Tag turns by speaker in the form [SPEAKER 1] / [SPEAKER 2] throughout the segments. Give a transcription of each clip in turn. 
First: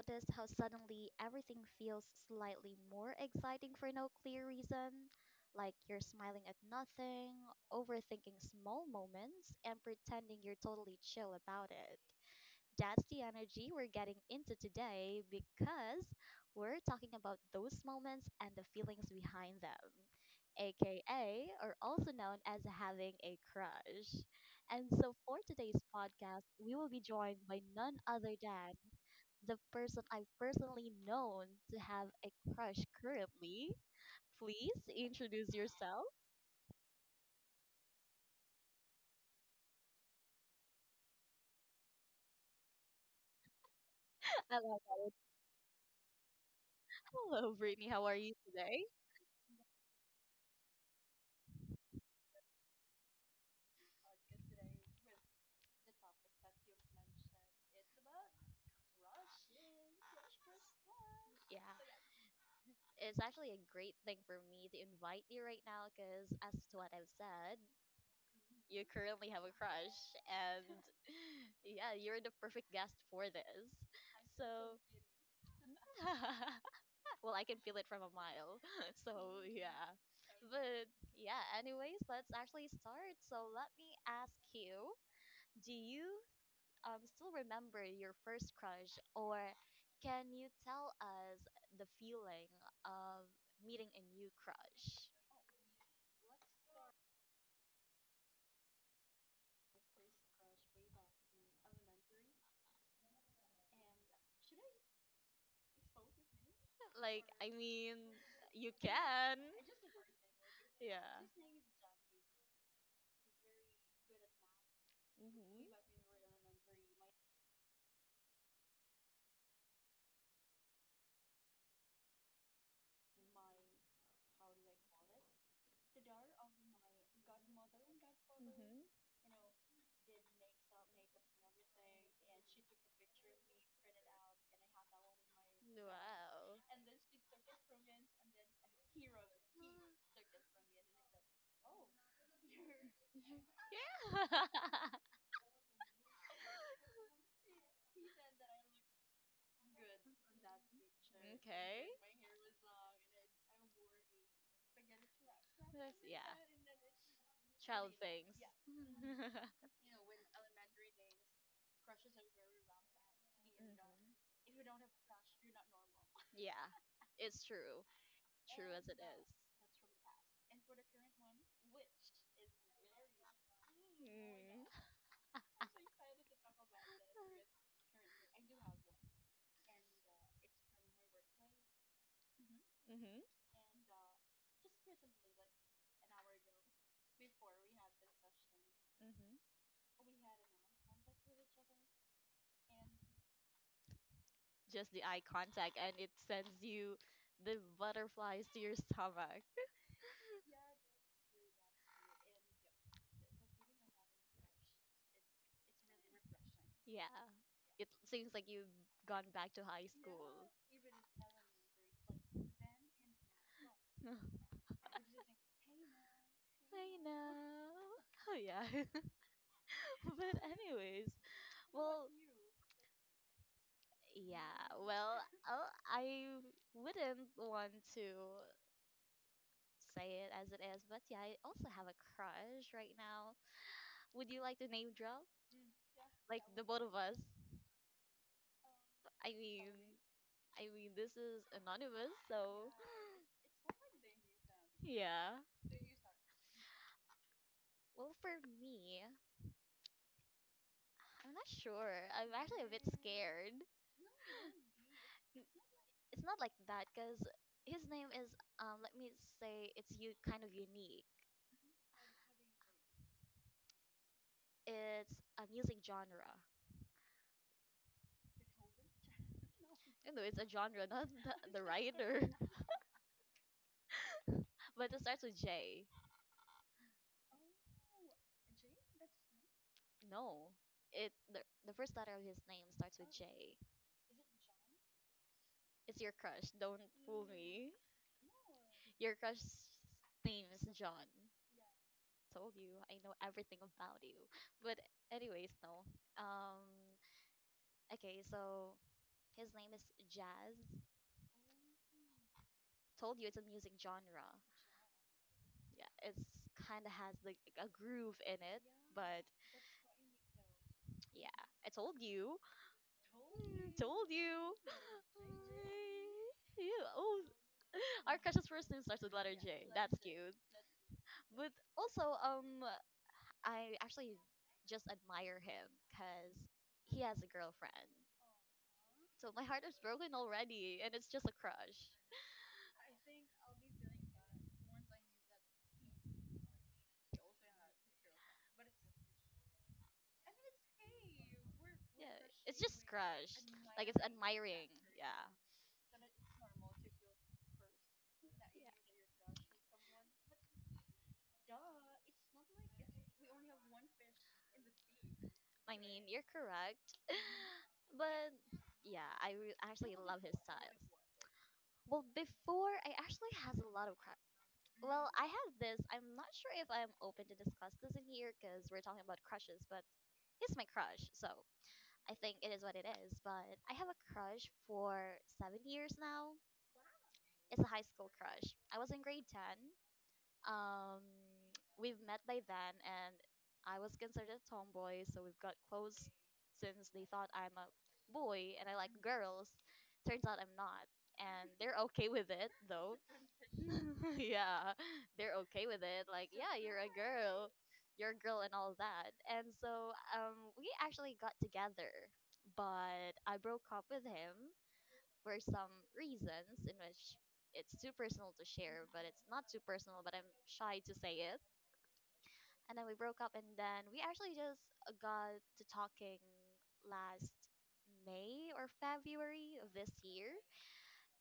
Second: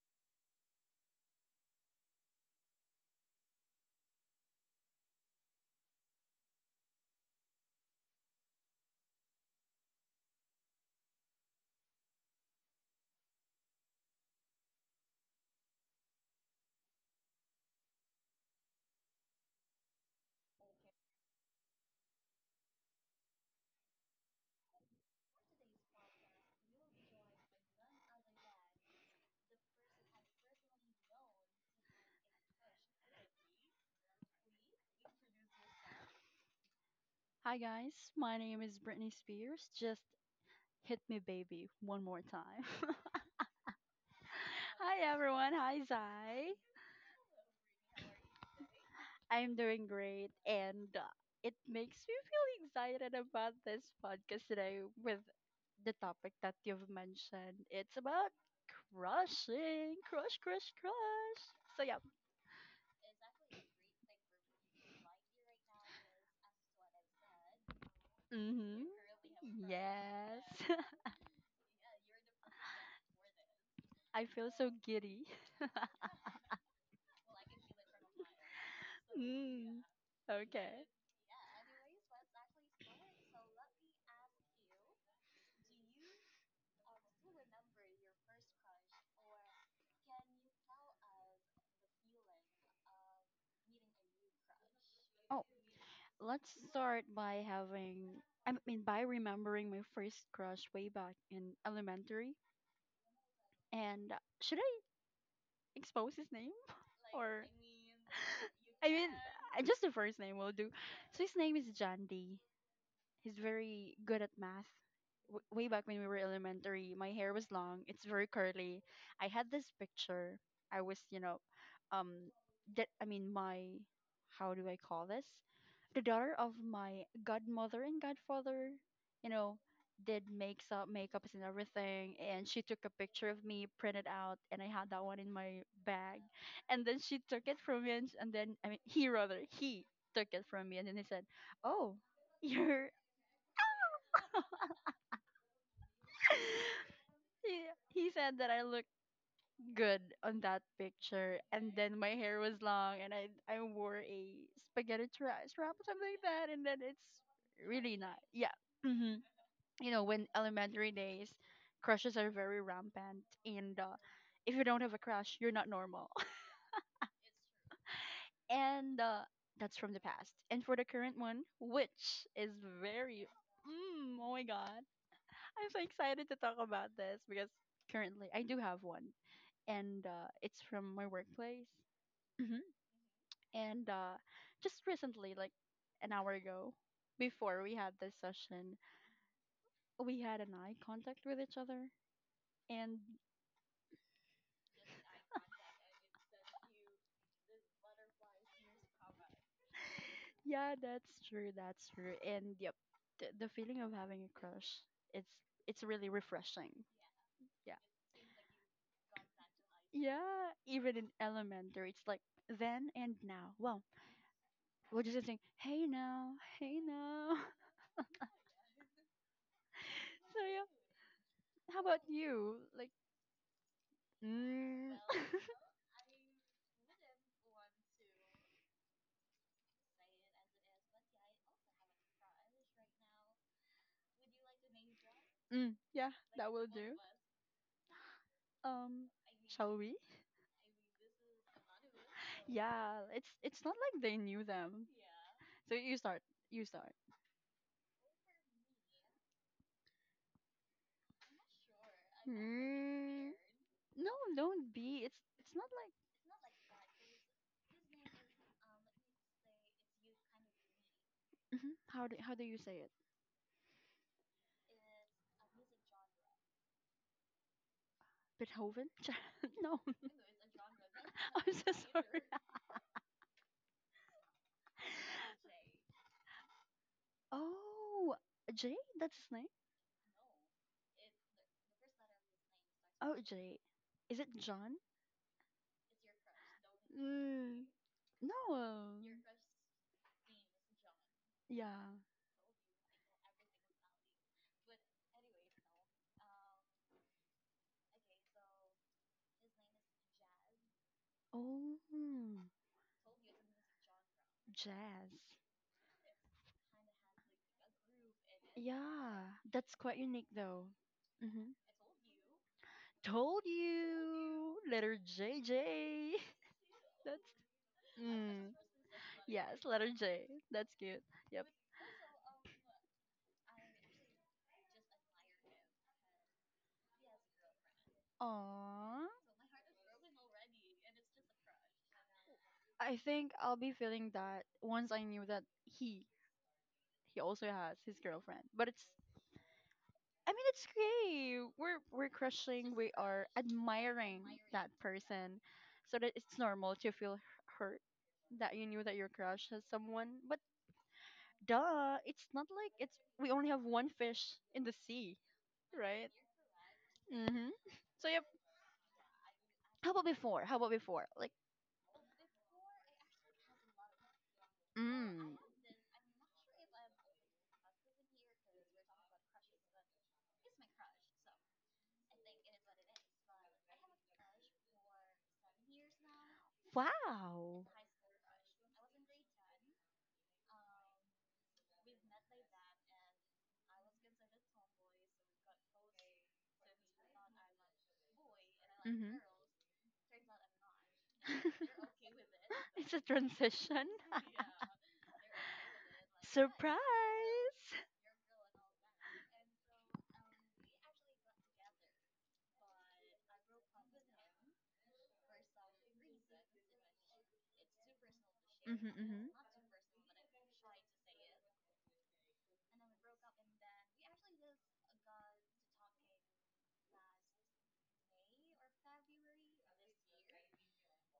[SPEAKER 1] noticed how suddenly everything feels slightly more exciting for no clear reason? Like you're smiling at nothing, overthinking small moments, and pretending you're totally chill about it. That's the energy we're getting into today because we're talking about those moments and the feelings behind them, aka, or also known as having a crush. And so for today's podcast, we will be joined by none other than the person I've personally known to have a crush currently. Please introduce yourself.
[SPEAKER 2] Hi guys, my name is Brittany Spears. Just hit me, baby, one more time.
[SPEAKER 1] I love
[SPEAKER 2] Hi
[SPEAKER 1] that.
[SPEAKER 2] everyone. Hi Zai.
[SPEAKER 1] Hello, Brittany. How are you today?
[SPEAKER 2] I'm doing great, and it makes me feel excited about this podcast today with the topic that you've mentioned. It's about crushing, crush, crush, crush.
[SPEAKER 1] Yeah,
[SPEAKER 2] So yeah.
[SPEAKER 1] it's actually a great thing for me to invite you right now because, as to what I've said, you
[SPEAKER 2] Mm-hmm.
[SPEAKER 1] currently have a crush, and
[SPEAKER 2] Yes.
[SPEAKER 1] yeah, you're the perfect guest for this.
[SPEAKER 2] I feel so
[SPEAKER 1] so,
[SPEAKER 2] giddy.
[SPEAKER 1] I can feel it from a mile. So,
[SPEAKER 2] Mm.
[SPEAKER 1] yeah.
[SPEAKER 2] Okay.
[SPEAKER 1] But yeah, anyways, let's actually start. So, let me ask you, do you still remember your first crush, or can you tell us the feeling of meeting a new crush?
[SPEAKER 2] Oh, let's start I mean, by remembering my first crush way back in elementary. And should I expose his name?
[SPEAKER 1] Like,
[SPEAKER 2] Or,
[SPEAKER 1] I mean, you
[SPEAKER 2] I mean,
[SPEAKER 1] can.
[SPEAKER 2] just the first name will do.
[SPEAKER 1] Yeah.
[SPEAKER 2] So his name is Jandy. He's very good at math. W-
[SPEAKER 1] hmm
[SPEAKER 2] way back when we were elementary, my hair was long. It's very curly. I had this picture. I was, you know, um, that I mean, my how do I call this? The daughter of my godmother and godfather,
[SPEAKER 1] hmm
[SPEAKER 2] you know, did makes up makeups and everything, and she took a picture of me, printed out, and I had that one in my bag,
[SPEAKER 1] Wow.
[SPEAKER 2] and then she took it from me, and then I mean, he rather he took it from me, and then he said, "Oh." you're."
[SPEAKER 1] Yeah.
[SPEAKER 2] he, he said that I looked good on that picture, and then my hair was long, and I wore a spaghetti strap or something like that, and then it's really not. Yeah, hmm, you know, when elementary days, crushes are very rampant, and
[SPEAKER 1] Mhm.
[SPEAKER 2] if you don't have a crush, you're not normal.
[SPEAKER 1] Yeah. It's true. True as it
[SPEAKER 2] and
[SPEAKER 1] is.
[SPEAKER 2] that's from the past. And for the current one, which is very, mm, oh my
[SPEAKER 1] Mm.
[SPEAKER 2] god, I'm so excited to talk about this because currently I do have one and it's from my workplace. Hmm.
[SPEAKER 1] hmm
[SPEAKER 2] And just recently, like an hour ago, before we had this session,
[SPEAKER 1] hmm
[SPEAKER 2] we had an eye contact with each other. And
[SPEAKER 1] Just the eye contact, and it sends you the butterflies to your stomach.
[SPEAKER 2] yeah, that's true. That's true. And yep, the feeling of having a crush, it's it's really refreshing.
[SPEAKER 1] Yeah.
[SPEAKER 2] Yeah.
[SPEAKER 1] It seems like you've gone back to high school.
[SPEAKER 2] Yeah, even in elementary, it's like then and now. Well, we're just saying, hey now, hey
[SPEAKER 1] I know.
[SPEAKER 2] now.
[SPEAKER 1] Oh, yeah. But
[SPEAKER 2] So yeah,
[SPEAKER 1] anyways,
[SPEAKER 2] how about
[SPEAKER 1] well,
[SPEAKER 2] you? Like,
[SPEAKER 1] yeah,
[SPEAKER 2] mm.
[SPEAKER 1] well, oh, I wouldn't want to say it as it is, but yeah, I also have a crush right now. Would you like to name drop?
[SPEAKER 2] Mm, yeah,
[SPEAKER 1] Like
[SPEAKER 2] that
[SPEAKER 1] the
[SPEAKER 2] will
[SPEAKER 1] both of
[SPEAKER 2] do.
[SPEAKER 1] us.
[SPEAKER 2] Um,
[SPEAKER 1] I mean,
[SPEAKER 2] shall we?
[SPEAKER 1] I mean, this is anonymous, so
[SPEAKER 2] Yeah, it's not like they knew them.
[SPEAKER 1] yeah.
[SPEAKER 2] So you start. You start.
[SPEAKER 1] Well, for me, I'm not sure. I'm actually a bit
[SPEAKER 2] Mm.
[SPEAKER 1] scared.
[SPEAKER 2] No, don't be.
[SPEAKER 1] N-
[SPEAKER 2] It's not like,
[SPEAKER 1] It's not like that because his name is Let me say it's you kind of unique.
[SPEAKER 2] mhm. How do you say it?
[SPEAKER 1] It's a music genre.
[SPEAKER 2] Beethoven? No.
[SPEAKER 1] You know, it's a genre, not
[SPEAKER 2] I'm
[SPEAKER 1] the
[SPEAKER 2] so sorry.
[SPEAKER 1] writer. But it starts with J.
[SPEAKER 2] Oh, Jay, that's his name.
[SPEAKER 1] No, it the first letter of his name starts with
[SPEAKER 2] Oh,
[SPEAKER 1] J.
[SPEAKER 2] Jay, is it John?
[SPEAKER 1] It's your crush. Don't fool
[SPEAKER 2] Mm,
[SPEAKER 1] me.
[SPEAKER 2] no.
[SPEAKER 1] Your crush's name is John.
[SPEAKER 2] Yeah.
[SPEAKER 1] Told you, I know everything about you. But anyways, no. Um. Okay, so his name is Jazz.
[SPEAKER 2] Oh,
[SPEAKER 1] Told you, it's a music genre.
[SPEAKER 2] jazz.
[SPEAKER 1] Yeah, it's kind of has like a groove in it. But
[SPEAKER 2] Yeah, that's quite unique though.
[SPEAKER 1] yeah,
[SPEAKER 2] Hmm.
[SPEAKER 1] I told you.
[SPEAKER 2] Told
[SPEAKER 1] Told you.
[SPEAKER 2] you, letter J.
[SPEAKER 1] J.
[SPEAKER 2] J.
[SPEAKER 1] Yeah.
[SPEAKER 2] That's
[SPEAKER 1] Oh, our crush's
[SPEAKER 2] mm.
[SPEAKER 1] first name starts with letter
[SPEAKER 2] Yes,
[SPEAKER 1] J.
[SPEAKER 2] letter
[SPEAKER 1] That's
[SPEAKER 2] J.
[SPEAKER 1] cute.
[SPEAKER 2] That's cute. Yep.
[SPEAKER 1] But also, I actually just admire him because he has a girlfriend.
[SPEAKER 2] Aww.
[SPEAKER 1] So my heart is broken already, and it's just a crush.
[SPEAKER 2] I think I'll be feeling that once I knew that he also has his girlfriend, but it's I mean, it's great.
[SPEAKER 1] Yeah,
[SPEAKER 2] We're
[SPEAKER 1] it's
[SPEAKER 2] crushing.
[SPEAKER 1] just
[SPEAKER 2] We are
[SPEAKER 1] crush. Like it's
[SPEAKER 2] admiring that
[SPEAKER 1] admiring. Yeah,
[SPEAKER 2] person, so that it's normal to feel hurt that you knew that your crush has someone. But duh, it's not like it's we only have one fish in the sea,
[SPEAKER 1] I mean
[SPEAKER 2] right?
[SPEAKER 1] you're correct,
[SPEAKER 2] Mhm. So yep.
[SPEAKER 1] but yeah,
[SPEAKER 2] How
[SPEAKER 1] actually
[SPEAKER 2] about
[SPEAKER 1] love his
[SPEAKER 2] before? How about
[SPEAKER 1] styles.
[SPEAKER 2] before? Like,
[SPEAKER 1] Well, before I actually has a lot of crushes. Well, Mm-hmm. I
[SPEAKER 2] mm,
[SPEAKER 1] have this. I'm not sure if I'm open to discuss this in here because we're talking about crushes, but he's my crush, so I think it is what it is. But I have a crush for 7 years now. It's
[SPEAKER 2] wow.
[SPEAKER 1] a high school crush. I was in grade 10. Um, we've met by then, and I was considered a tomboy, so we've got close since they thought I'm a boy and I like
[SPEAKER 2] Hmm.
[SPEAKER 1] girls. Turns out I'm not, and they're okay with it
[SPEAKER 2] It's
[SPEAKER 1] though.
[SPEAKER 2] a transition.
[SPEAKER 1] Yeah, they're okay with it. Like, yeah,
[SPEAKER 2] Surprise!
[SPEAKER 1] you're a girl, and all that. And so, we actually got together, but I broke up with him for some reasons in which it's too personal to share,
[SPEAKER 2] Mm-hmm,
[SPEAKER 1] but it's
[SPEAKER 2] mm-hmm.
[SPEAKER 1] not too personal, but I'm shy to say it. And then we broke up, and then we actually just got to talking last May or February of this year.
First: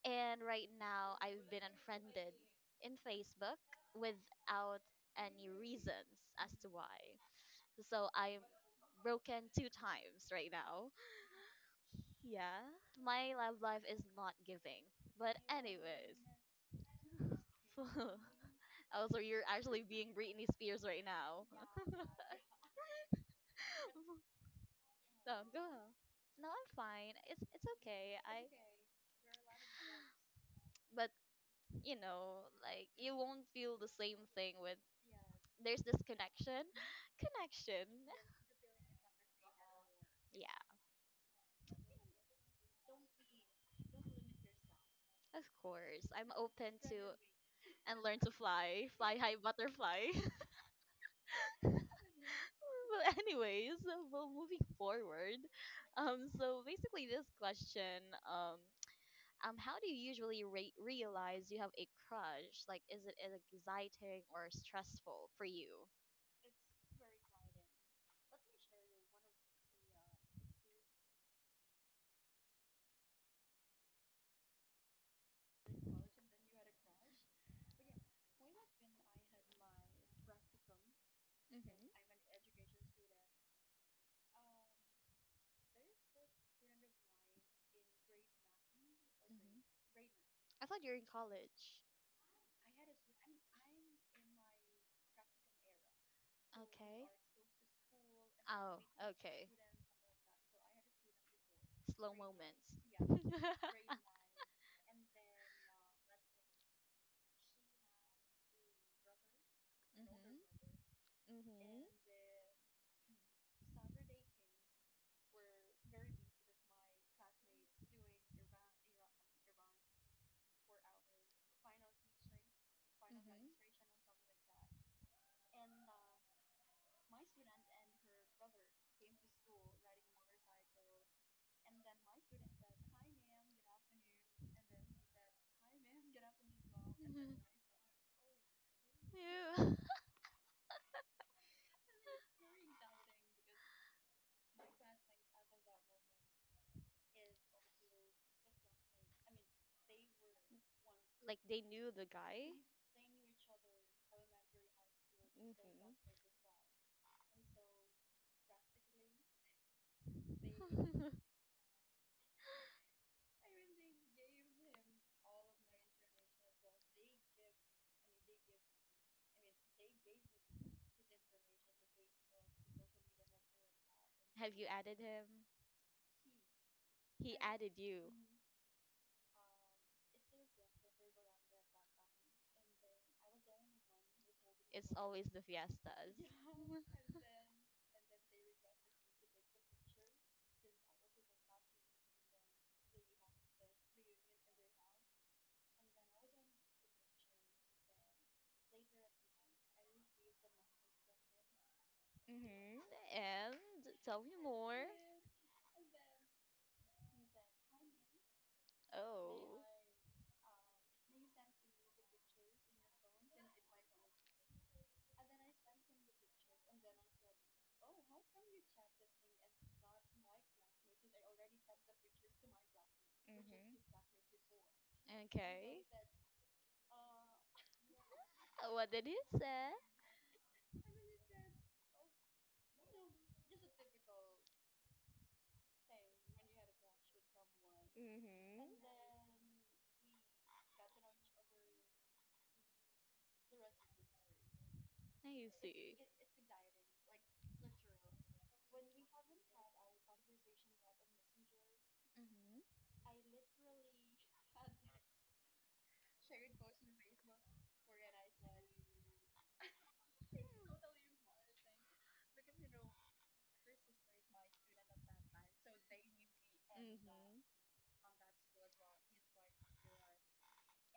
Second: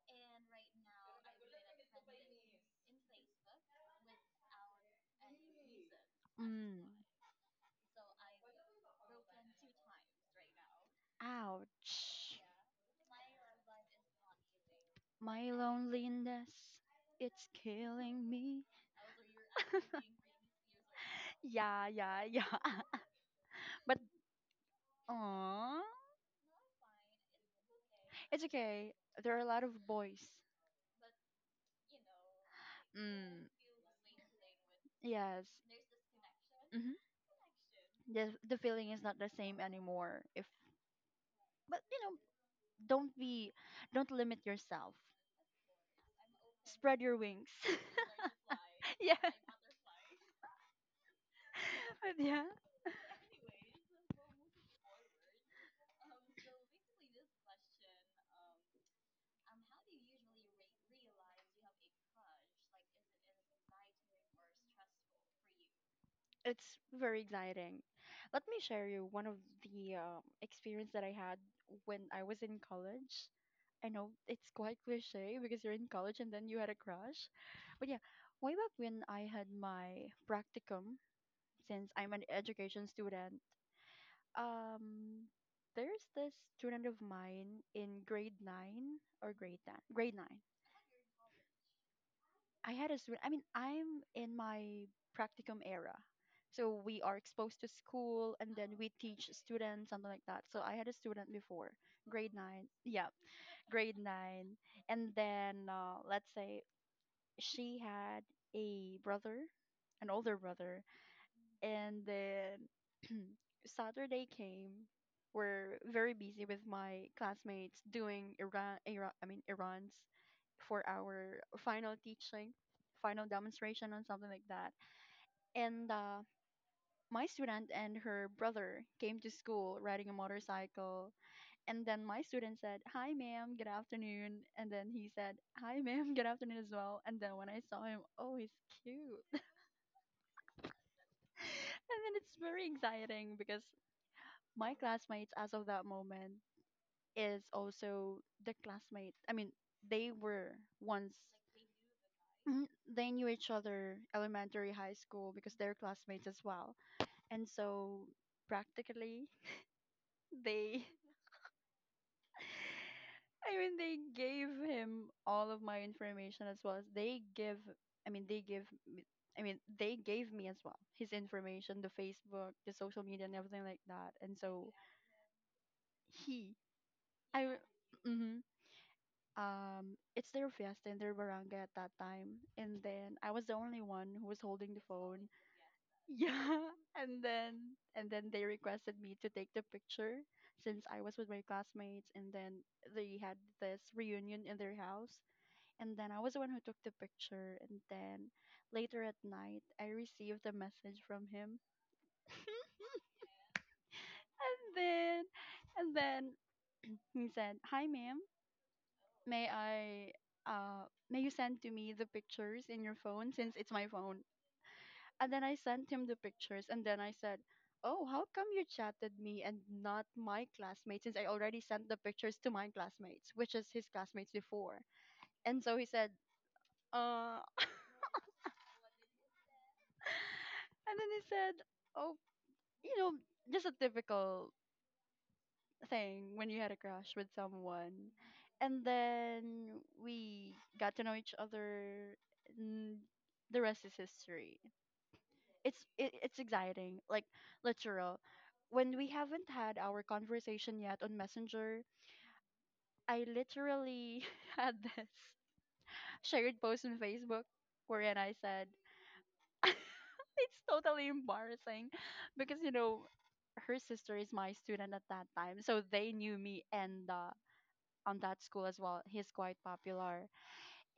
[SPEAKER 1] And right now, I've been unfriended in Facebook without any reasons as to
[SPEAKER 2] Mm.
[SPEAKER 1] why. So I'm broken two times right now.
[SPEAKER 2] Ouch.
[SPEAKER 1] Yeah, my love life is not giving. But,
[SPEAKER 2] My
[SPEAKER 1] anyways.
[SPEAKER 2] loneliness, it's killing me.
[SPEAKER 1] Oh, so you're actually being Britney Spears right now.
[SPEAKER 2] Yeah, yeah, yeah. But,
[SPEAKER 1] No,
[SPEAKER 2] aw,
[SPEAKER 1] go. No, I'm fine. It's okay.
[SPEAKER 2] it's
[SPEAKER 1] I
[SPEAKER 2] okay. There are a lot of boys.
[SPEAKER 1] but you know, like you won't
[SPEAKER 2] Mm,
[SPEAKER 1] feel the same thing with
[SPEAKER 2] yes.
[SPEAKER 1] there's this connection.
[SPEAKER 2] Hmm.
[SPEAKER 1] Connection.
[SPEAKER 2] The feeling is not the same anymore. If
[SPEAKER 1] Yeah,
[SPEAKER 2] but you know, don't be, don't limit yourself.
[SPEAKER 1] of course. I'm open to
[SPEAKER 2] Spread your wings.
[SPEAKER 1] and learn to fly.
[SPEAKER 2] Yeah,
[SPEAKER 1] Fly high butterfly.
[SPEAKER 2] but yeah,
[SPEAKER 1] But anyways, well moving forward. So basically this question how do you usually realize you have a crush? Like, is it exciting or stressful for you?
[SPEAKER 2] it's very exciting. Let me share you one of the experience that I had when I was in college. I know it's quite cliche because you're in college and then you had a crush. But yeah, way back when I had my practicum
[SPEAKER 1] Mm-hmm.
[SPEAKER 2] since I'm an education student, um, there's this student of mine in grade nine or grade
[SPEAKER 1] hmm
[SPEAKER 2] ten, grade 9.
[SPEAKER 1] I thought you're in college.
[SPEAKER 2] I had a student. I mean, I'm in my practicum era, so we
[SPEAKER 1] Okay.
[SPEAKER 2] are exposed to school, and then
[SPEAKER 1] Oh,
[SPEAKER 2] we teach
[SPEAKER 1] okay.
[SPEAKER 2] students something like that. So I had a student before
[SPEAKER 1] Slow
[SPEAKER 2] grade 9. Yeah,
[SPEAKER 1] moments.
[SPEAKER 2] grade 9, and then let's say she had a brother, an older brother,
[SPEAKER 1] hmm
[SPEAKER 2] and then Saturday came. We're very busy with my classmates doing Iran, Iran I mean Iran's for our final teaching, final
[SPEAKER 1] hmm
[SPEAKER 2] demonstration and something like that. And my student and her brother came to school riding a motorcycle. And then my student said, "Hi, ma'am. Good afternoon." And then he said, "Hi, ma'am. Good afternoon as well." And then when I saw him, oh, he's cute.
[SPEAKER 1] Oh, yeah.
[SPEAKER 2] And then it's very exciting because my classmates, as of that moment, is also the classmate. I mean, they were once,
[SPEAKER 1] Like they knew the guy.
[SPEAKER 2] mhm, they knew each other elementary, high school because they're classmates as well. And so practically they I mean they gave him all of my information as well as they give I mean they give me I mean they gave me as well his information, the Facebook, the social media and everything like that. And
[SPEAKER 1] Have so you
[SPEAKER 2] so
[SPEAKER 1] added him?
[SPEAKER 2] he
[SPEAKER 1] He
[SPEAKER 2] I
[SPEAKER 1] added you.
[SPEAKER 2] mm-hmm, um, it's their fiesta in their barangay at that time and then I was the only one who was holding the
[SPEAKER 1] Always
[SPEAKER 2] phone.
[SPEAKER 1] the fiestas.
[SPEAKER 2] Yeah. And then they requested me to take the picture since I was with my classmates and then they had this reunion in their house and then I was the one who took the picture and then later at night I received a message from him.
[SPEAKER 1] Yeah. hmm And tell me
[SPEAKER 2] and
[SPEAKER 1] more.
[SPEAKER 2] then and then he said, hi ma'am, May
[SPEAKER 1] Oh.
[SPEAKER 2] I uh may you send to me the pictures in your phone since it's my phone? And then I sent him the pictures and then I said, "Oh, how come you chatted me and not my classmates since I already sent the pictures to my classmates, which is his classmates before?" And so
[SPEAKER 1] Okay.
[SPEAKER 2] he said, "Uh."
[SPEAKER 1] What did he say?
[SPEAKER 2] And then he said, "Oh, you know, just a typical
[SPEAKER 1] I
[SPEAKER 2] thing when you
[SPEAKER 1] see.
[SPEAKER 2] had a crush with someone. And then we got to know each other and the rest is history. It's exciting. Like literal. When we haven't had our conversation yet on Messenger,
[SPEAKER 1] Mhm.
[SPEAKER 2] I literally had this shared post on Facebook wherein I said it's totally embarrassing because you know her sister is my student at that time so they knew me and
[SPEAKER 1] Mhm.
[SPEAKER 2] on that school as well. He's quite popular.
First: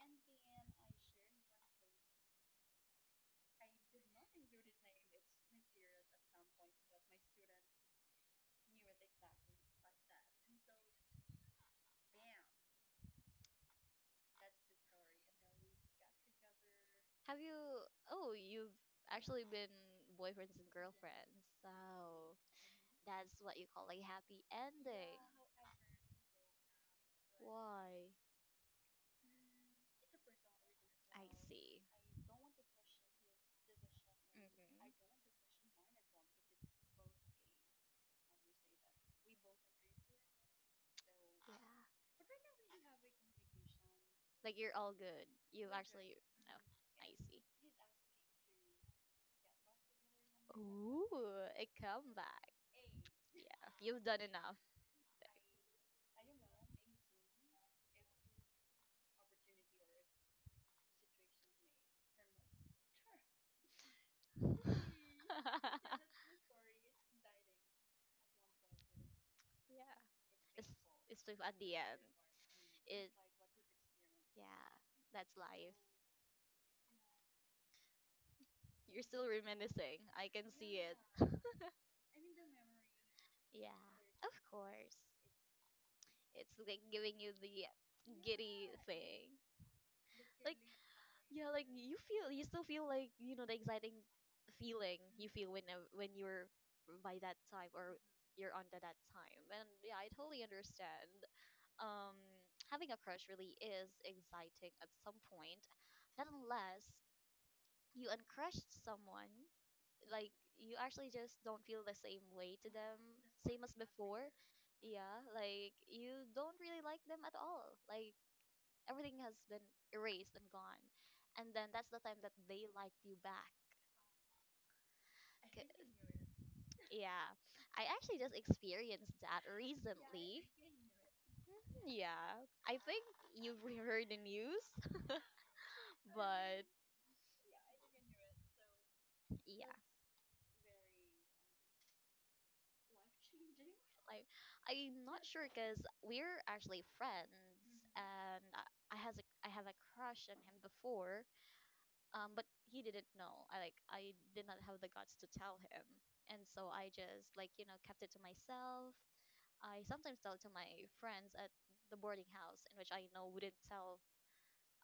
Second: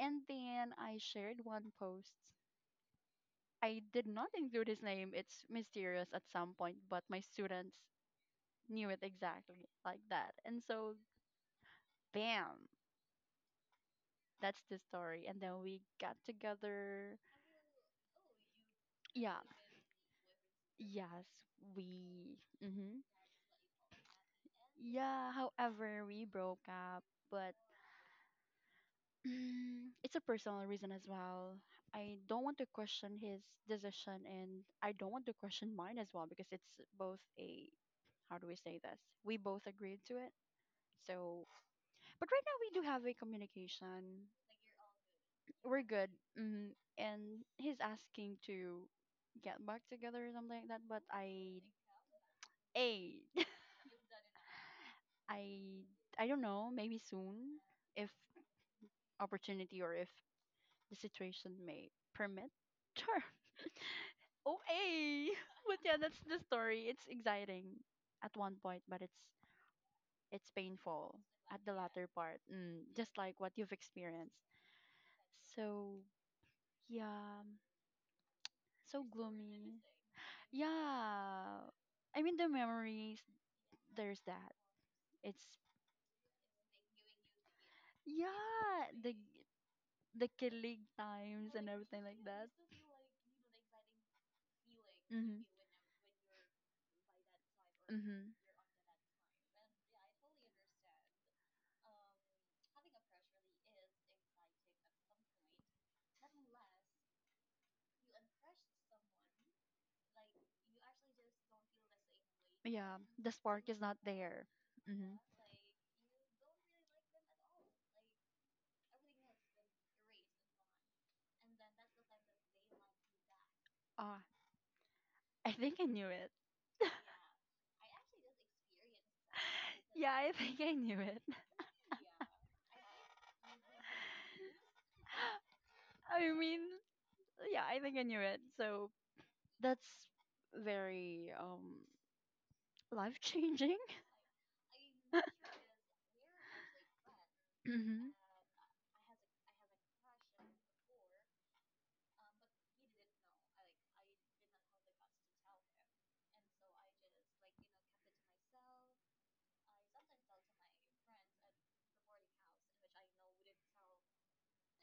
[SPEAKER 2] And then I shared one post. I did not include his name. It's mysterious at some point, but my students knew it exactly like that. And so, bam, that's the story. And then we got together.
[SPEAKER 1] Have you? Oh, you've
[SPEAKER 2] Yeah,
[SPEAKER 1] actually been boyfriends and
[SPEAKER 2] yes,
[SPEAKER 1] girlfriends. So
[SPEAKER 2] we. Hmm.
[SPEAKER 1] that's what you call a happy ending.
[SPEAKER 2] Yeah, however, we broke up, but
[SPEAKER 1] Why?
[SPEAKER 2] mm, it's a personal reason as
[SPEAKER 1] I
[SPEAKER 2] well.
[SPEAKER 1] see.
[SPEAKER 2] I
[SPEAKER 1] Hmm
[SPEAKER 2] don't want to
[SPEAKER 1] Yeah.
[SPEAKER 2] question his decision, and I don't want to question mine as well because it's both a how do we say this? We both agreed to it. So, but right now we do have a communication.
[SPEAKER 1] Like you're all good. You
[SPEAKER 2] We're good.
[SPEAKER 1] actually. Oh,
[SPEAKER 2] Mm,
[SPEAKER 1] I see.
[SPEAKER 2] and he's asking to get back together or something like that.
[SPEAKER 1] Ooh, a comeback.
[SPEAKER 2] A,
[SPEAKER 1] Yeah, you've done enough.
[SPEAKER 2] I, I don't know. Maybe soon, if opportunity or if the situation may permit. Sure. Oh, hey! But yeah, that's the story. It's exciting at one point, but
[SPEAKER 1] yeah.
[SPEAKER 2] it's
[SPEAKER 1] It's,
[SPEAKER 2] painful
[SPEAKER 1] it's still at
[SPEAKER 2] at the
[SPEAKER 1] the end.
[SPEAKER 2] latter part. Mm,
[SPEAKER 1] It.
[SPEAKER 2] just like what you've experienced.
[SPEAKER 1] Yeah, that's life.
[SPEAKER 2] So yeah,
[SPEAKER 1] You're
[SPEAKER 2] so
[SPEAKER 1] still
[SPEAKER 2] gloomy.
[SPEAKER 1] reminiscing. I can see it.
[SPEAKER 2] Yeah, I mean the memories. There's that. It's
[SPEAKER 1] It's like giving you the giddy
[SPEAKER 2] yeah,
[SPEAKER 1] thing.
[SPEAKER 2] the
[SPEAKER 1] Like
[SPEAKER 2] killing
[SPEAKER 1] yeah,
[SPEAKER 2] times
[SPEAKER 1] like
[SPEAKER 2] and
[SPEAKER 1] you
[SPEAKER 2] everything like
[SPEAKER 1] feel you
[SPEAKER 2] that.
[SPEAKER 1] still feel like, you know, the exciting feeling you
[SPEAKER 2] Hmm.
[SPEAKER 1] feel when you're by that time or you're under that time. And yeah, I totally understand.
[SPEAKER 2] Hmm.
[SPEAKER 1] Um having a crush really is exciting at some point. Not unless you uncrushed someone
[SPEAKER 2] Yeah,
[SPEAKER 1] like you actually just don't feel the same way to
[SPEAKER 2] yeah,
[SPEAKER 1] them, same
[SPEAKER 2] spark
[SPEAKER 1] as
[SPEAKER 2] is not people.
[SPEAKER 1] before.
[SPEAKER 2] There. Hmm.
[SPEAKER 1] Yeah, like you don't really like them at all. Like everything has been erased and gone. And then that's the time that they liked you back.
[SPEAKER 2] Like ah, I
[SPEAKER 1] 'Ca-
[SPEAKER 2] think I knew it.
[SPEAKER 1] Yeah, I actually just experienced that
[SPEAKER 2] Yeah, I
[SPEAKER 1] recently.
[SPEAKER 2] think I knew it.
[SPEAKER 1] Mhm, yeah, I think you've heard the news,
[SPEAKER 2] I
[SPEAKER 1] but
[SPEAKER 2] mean, yeah, I think I knew it. So
[SPEAKER 1] yeah.
[SPEAKER 2] that's very life changing.
[SPEAKER 1] Like, I'm not sure because we're actually friends,
[SPEAKER 2] Hmm. Um,
[SPEAKER 1] and I has a I have a crush on him before, but he didn't know. I like I did not have the guts to tell him, and so I just like you know kept it to myself. I sometimes tell it to my friends at the boarding house, in which I know wouldn't tell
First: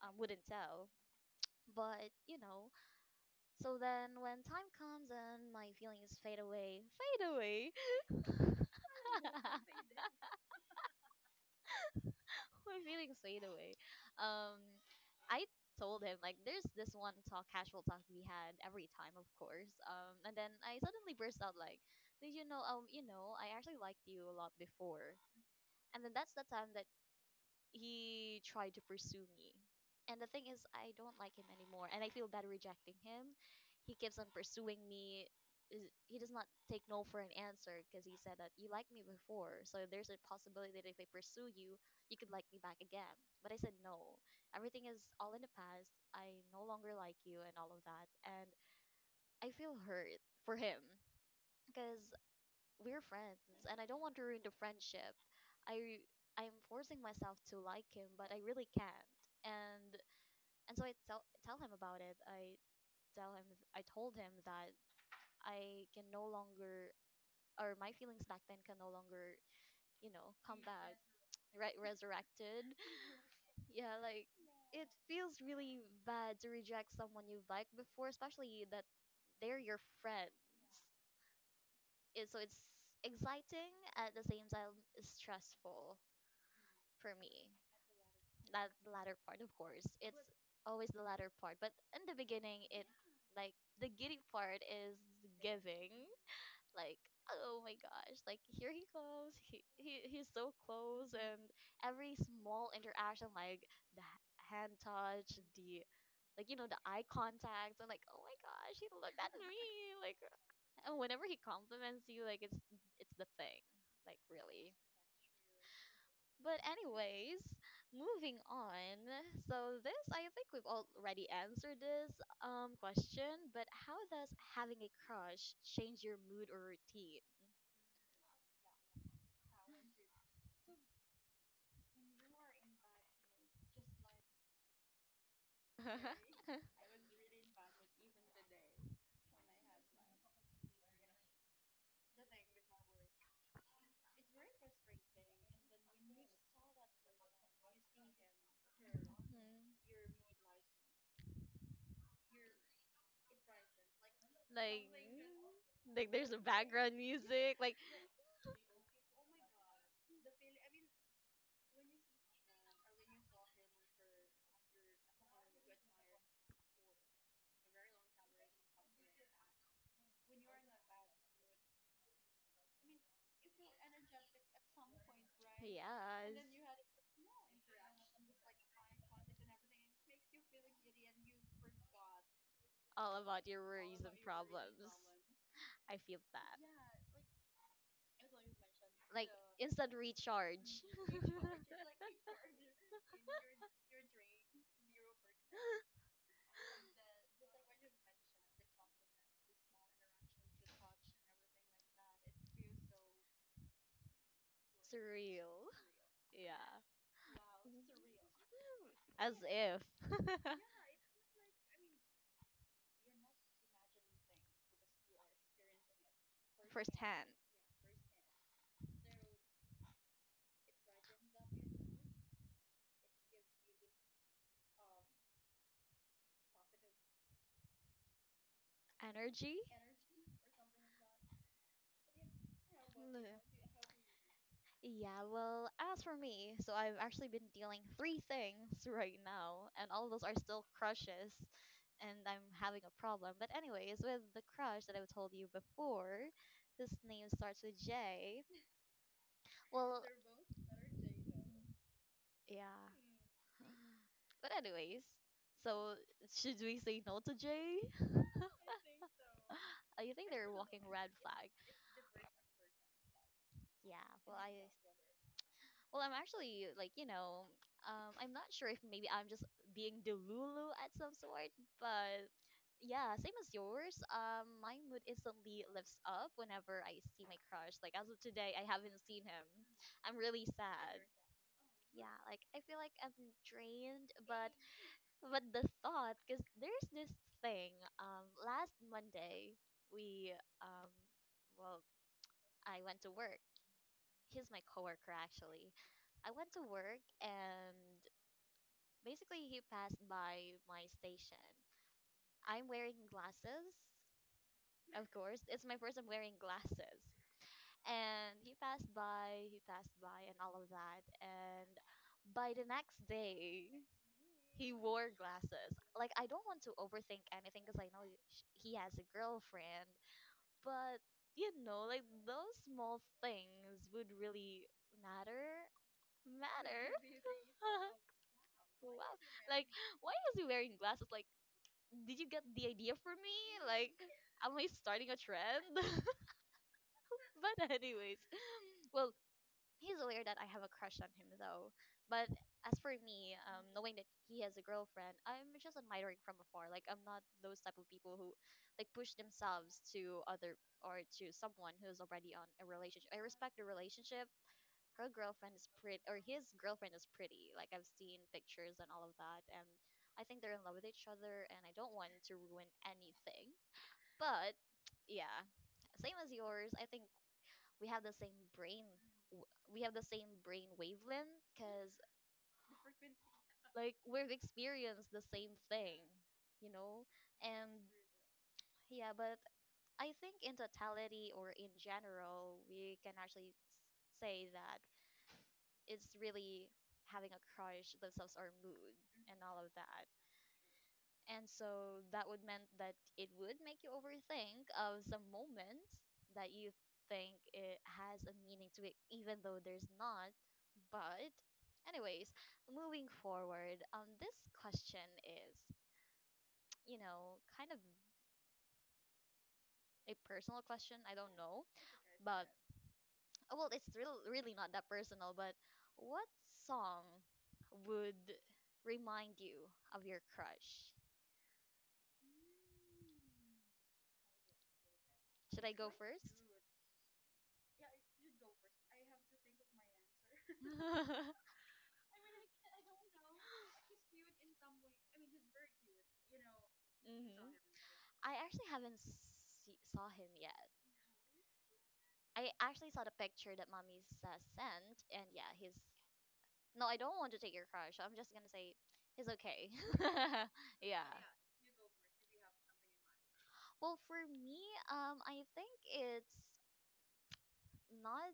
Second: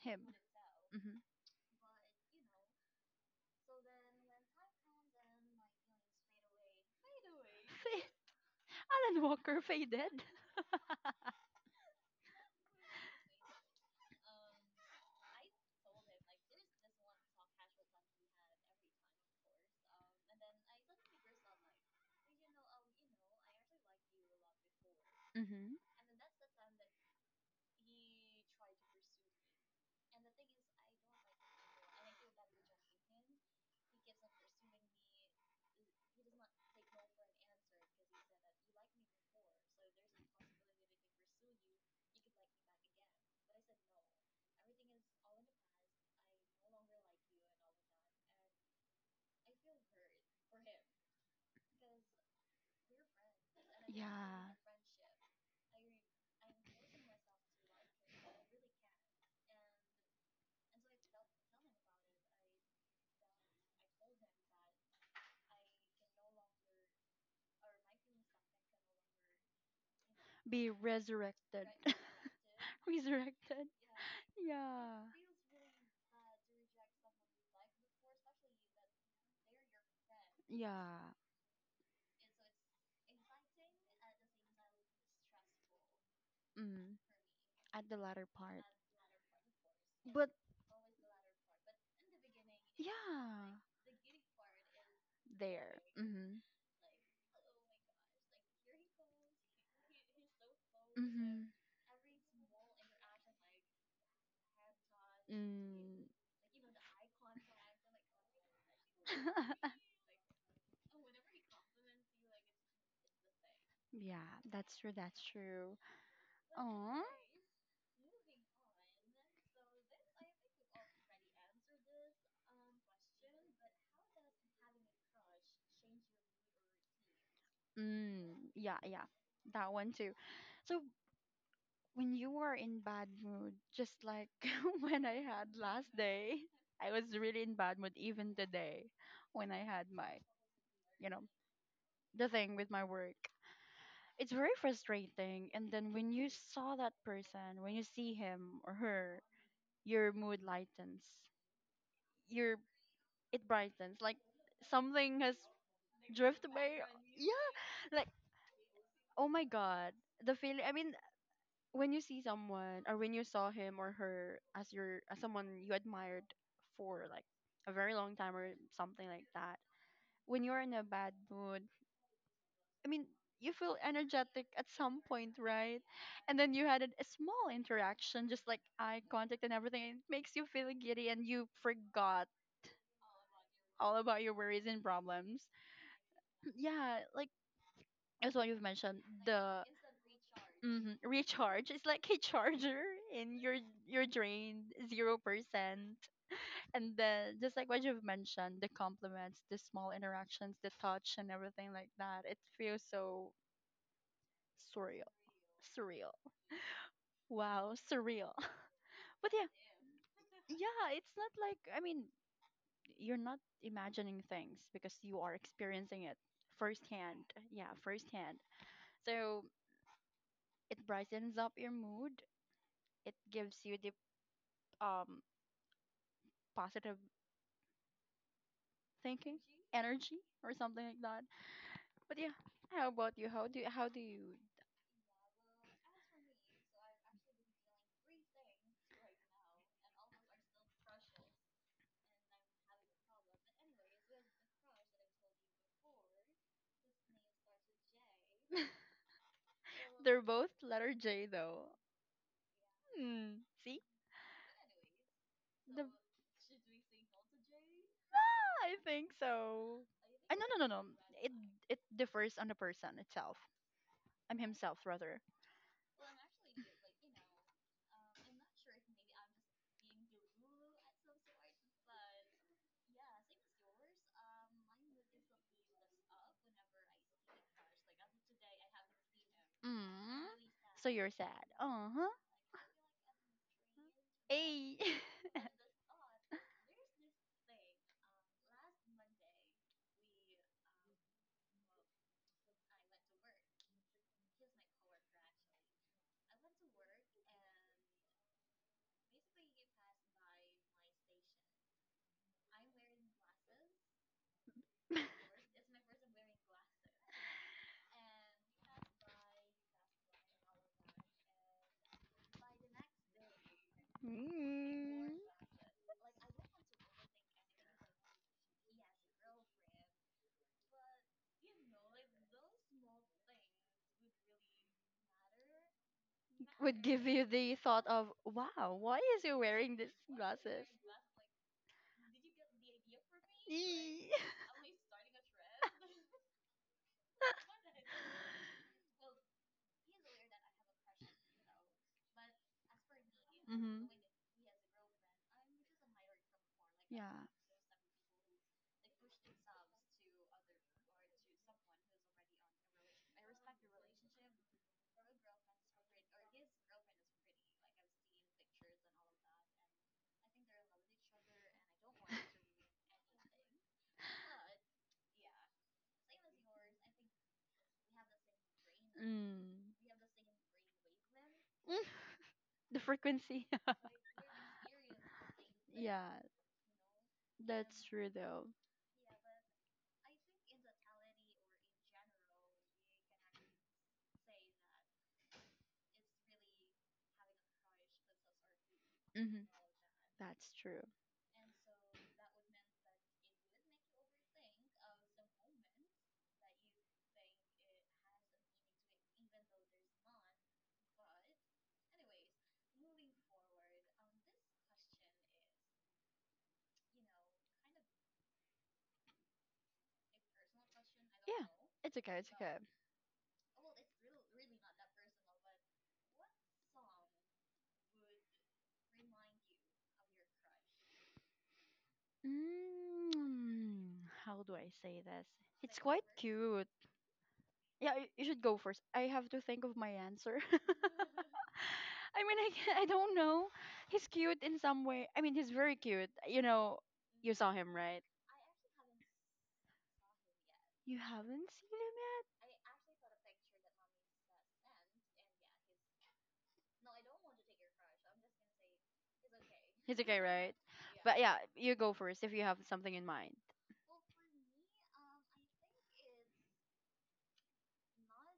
[SPEAKER 2] him.
[SPEAKER 1] wouldn't tell. But you know, so then when time comes and my feelings fade away.
[SPEAKER 2] Fade. Alan Walker faded.
[SPEAKER 1] My feelings fade away. Um, I told him like there's this one talk, casual talk we had every time, of course. And then I suddenly burst out like, did you know? You know, I actually liked you a lot before.
[SPEAKER 2] Hmm.
[SPEAKER 1] And then that's the time that he tried to pursue me. And the thing is, I don't like him anymore, and I feel bad rejecting him. He keeps on pursuing me. He does not take no for an answer because he said that you liked me before, so there's a possibility that if I pursue you, you could like me back again. But I said no. Everything is all in the past. I no longer like you and all of that, and I feel hurt for him because we're friends, and I don't want to ruin the friendship. I I'm forcing myself to like him, but I really can't. And and so I tell him about it. I tell him I told him that I can no longer or my feelings back then can no longer, you know, come
[SPEAKER 2] Be
[SPEAKER 1] back
[SPEAKER 2] resurrected.
[SPEAKER 1] right resurrected.
[SPEAKER 2] Resurrected. Resurrected.
[SPEAKER 1] Yeah, like
[SPEAKER 2] It
[SPEAKER 1] it
[SPEAKER 2] yeah.
[SPEAKER 1] feels really bad to reject someone you've liked before, especially that they're your friends
[SPEAKER 2] Yeah.
[SPEAKER 1] it, so it's exciting at the same time stressful
[SPEAKER 2] Mm.
[SPEAKER 1] for
[SPEAKER 2] For
[SPEAKER 1] me
[SPEAKER 2] latter,
[SPEAKER 1] that the latter part,
[SPEAKER 2] latter
[SPEAKER 1] of course
[SPEAKER 2] part, of course. Yes,
[SPEAKER 1] it's
[SPEAKER 2] but
[SPEAKER 1] always the latter part, but in the beginning it like the giddy part is giving
[SPEAKER 2] mm-hmm.
[SPEAKER 1] like
[SPEAKER 2] Oh,
[SPEAKER 1] oh my gosh like here he comes he's so close and
[SPEAKER 2] mm,
[SPEAKER 1] every small interaction like the hand touch the
[SPEAKER 2] mm.
[SPEAKER 1] like you know the eye contact and like oh my gosh he looked at me like and whenever he compliments you, like it's the thing, like
[SPEAKER 2] Yeah,
[SPEAKER 1] really.
[SPEAKER 2] that's true. That's true.
[SPEAKER 1] But
[SPEAKER 2] Oh,
[SPEAKER 1] anyways, moving on. So this, I think we've already answered this question. But how does having a crush change your mood or routine?
[SPEAKER 2] mm, yeah, yeah, that one too. So when you are in bad mood, just like when I had last day, I was really in bad mood even today when I had my, you know, the thing with my work. It's very frustrating. And then when you saw that person, when you see him or her,
[SPEAKER 1] Hmm.
[SPEAKER 2] your mood lightens your it brightens like
[SPEAKER 1] like
[SPEAKER 2] something has
[SPEAKER 1] like there's a
[SPEAKER 2] drifted away,
[SPEAKER 1] background music like
[SPEAKER 2] yeah, like oh my god, the feeling I mean when you see someone or when you saw him or her as your as someone you admired for like a very long time or something like that, when you're in a bad mood, I mean you feel energetic at some point, right? And then
[SPEAKER 1] yes
[SPEAKER 2] you had a small interaction just like eye contact and everything and it makes you feel giddy and you forgot
[SPEAKER 1] all about your
[SPEAKER 2] all
[SPEAKER 1] worries
[SPEAKER 2] about
[SPEAKER 1] and
[SPEAKER 2] your worries
[SPEAKER 1] problems.
[SPEAKER 2] and problems.
[SPEAKER 1] I feel that.
[SPEAKER 2] Yeah, like as what you've mentioned,
[SPEAKER 1] Like
[SPEAKER 2] the
[SPEAKER 1] instant recharge.
[SPEAKER 2] mhm, recharge is like a charger, and you're drained 0%. And then just like what you've mentioned, the compliments, the small interactions, the touch, and everything like that. It feels so
[SPEAKER 1] It's
[SPEAKER 2] surreal,
[SPEAKER 1] real.
[SPEAKER 2] surreal.
[SPEAKER 1] Yeah.
[SPEAKER 2] Wow, surreal. But
[SPEAKER 1] As
[SPEAKER 2] yeah,
[SPEAKER 1] if.
[SPEAKER 2] yeah, it's not like I mean, you're not imagining things because you are experiencing it
[SPEAKER 1] First
[SPEAKER 2] firsthand.
[SPEAKER 1] hand
[SPEAKER 2] Yeah, firsthand. So, it brightens up your mood. It gives you the um positive thinking,
[SPEAKER 1] energy.
[SPEAKER 2] energy, or something like that. But yeah, how about
[SPEAKER 1] No.
[SPEAKER 2] you? How do you?
[SPEAKER 1] Yeah, well, as for me, so I've actually been dealing three things right now, and all of those are still crushes, and I'm having a problem. But anyways, with the crush that I've told you before, his name starts with J. Well,
[SPEAKER 2] They're both letter J though.
[SPEAKER 1] yeah.
[SPEAKER 2] Hmm. See
[SPEAKER 1] But anyways,
[SPEAKER 2] the.
[SPEAKER 1] so should we say no to J?
[SPEAKER 2] Ah, I think so.
[SPEAKER 1] I think
[SPEAKER 2] Ah, no,
[SPEAKER 1] they're
[SPEAKER 2] no, no, no.
[SPEAKER 1] walking red
[SPEAKER 2] It
[SPEAKER 1] flag.
[SPEAKER 2] it differs on the person itself.
[SPEAKER 1] Yeah,
[SPEAKER 2] I'm
[SPEAKER 1] well, I
[SPEAKER 2] himself rather.
[SPEAKER 1] well, I'm actually like, you know, I'm not sure if maybe I'm just being delulu at some sort, but yeah, same as yours. My mood instantly lifts up whenever I see my crush. Like as of today, I haven't seen him. I'm
[SPEAKER 2] Mm.
[SPEAKER 1] really
[SPEAKER 2] So
[SPEAKER 1] sad.
[SPEAKER 2] you're sad. Uh huh.
[SPEAKER 1] Yeah, like I feel like I'm drained,
[SPEAKER 2] Hey.
[SPEAKER 1] but the thought, because there's this thing. Last Monday we well, I went to work. He's my coworker actually. I went to work and basically he passed by my station. I'm wearing glasses, of course. It's my first time wearing glasses. And he passed by, and all of that. And by the next day, he
[SPEAKER 2] Mm.
[SPEAKER 1] wore glasses. Like I don't want to overthink anything because I know he has a girlfriend, but you know, like those small things would really matter
[SPEAKER 2] Would
[SPEAKER 1] matter.
[SPEAKER 2] give you the thought of, wow, why
[SPEAKER 1] Wow.
[SPEAKER 2] is he
[SPEAKER 1] Like,
[SPEAKER 2] wearing these
[SPEAKER 1] why is he
[SPEAKER 2] glasses?
[SPEAKER 1] wearing glasses? Like, did you get the idea for me? Like,
[SPEAKER 2] Eee.
[SPEAKER 1] am I starting a trend? But anyways, well, he's aware that I have a crush on him though. But as for me,
[SPEAKER 2] Mhm.
[SPEAKER 1] knowing that he has a girlfriend, I'm just admiring from afar. Like, I'm
[SPEAKER 2] Yeah.
[SPEAKER 1] not those type of people who, like, push themselves to other or to someone who's already on a relationship. I respect the relationship. Her girlfriend is pretty, or his girlfriend is pretty. Like I've seen pictures and all of that, and I think they're in love with each other, and I don't want to ruin anything. But yeah, same as yours. I think we have the same
[SPEAKER 2] Mm.
[SPEAKER 1] we have the same brain wavelength
[SPEAKER 2] Mm.
[SPEAKER 1] because
[SPEAKER 2] The frequency.
[SPEAKER 1] like we've experienced the same
[SPEAKER 2] Yeah,
[SPEAKER 1] thing, you know.
[SPEAKER 2] that's
[SPEAKER 1] And
[SPEAKER 2] true though.
[SPEAKER 1] yeah, but I think in totality or in general, we can actually say that it's really having a crush themselves or mood and
[SPEAKER 2] Hmm.
[SPEAKER 1] all of that.
[SPEAKER 2] That's true.
[SPEAKER 1] And so that would meant that it would make you overthink of some moments that you think it has a meaning to it even though there's not. But anyways, moving forward, this question is, you know, kind of a personal question, I don't
[SPEAKER 2] Yeah,
[SPEAKER 1] know,
[SPEAKER 2] it's okay. It's
[SPEAKER 1] but
[SPEAKER 2] okay.
[SPEAKER 1] well, it's real, really not that personal, but what song would remind you of your crush?
[SPEAKER 2] Mm, how do I say this?
[SPEAKER 1] Should I
[SPEAKER 2] It's
[SPEAKER 1] go What?
[SPEAKER 2] quite
[SPEAKER 1] First?
[SPEAKER 2] cute. Yeah, you should go first. I have to think of my answer.
[SPEAKER 1] Dude, you.
[SPEAKER 2] I mean, I don't know. He's cute in some way. I mean, he's very cute. You know, you saw
[SPEAKER 1] Hmm.
[SPEAKER 2] him, right?
[SPEAKER 1] I actually haven't see, saw him yet.
[SPEAKER 2] You haven't seen him yet?
[SPEAKER 1] I actually saw the picture that mommy sent, and yeah, he's. No, I don't want to take your crush. I'm just gonna say he's okay.
[SPEAKER 2] He's okay, right?
[SPEAKER 1] Yeah.
[SPEAKER 2] But yeah, you go first if you have something in mind.
[SPEAKER 1] Well, for me, I think it's not.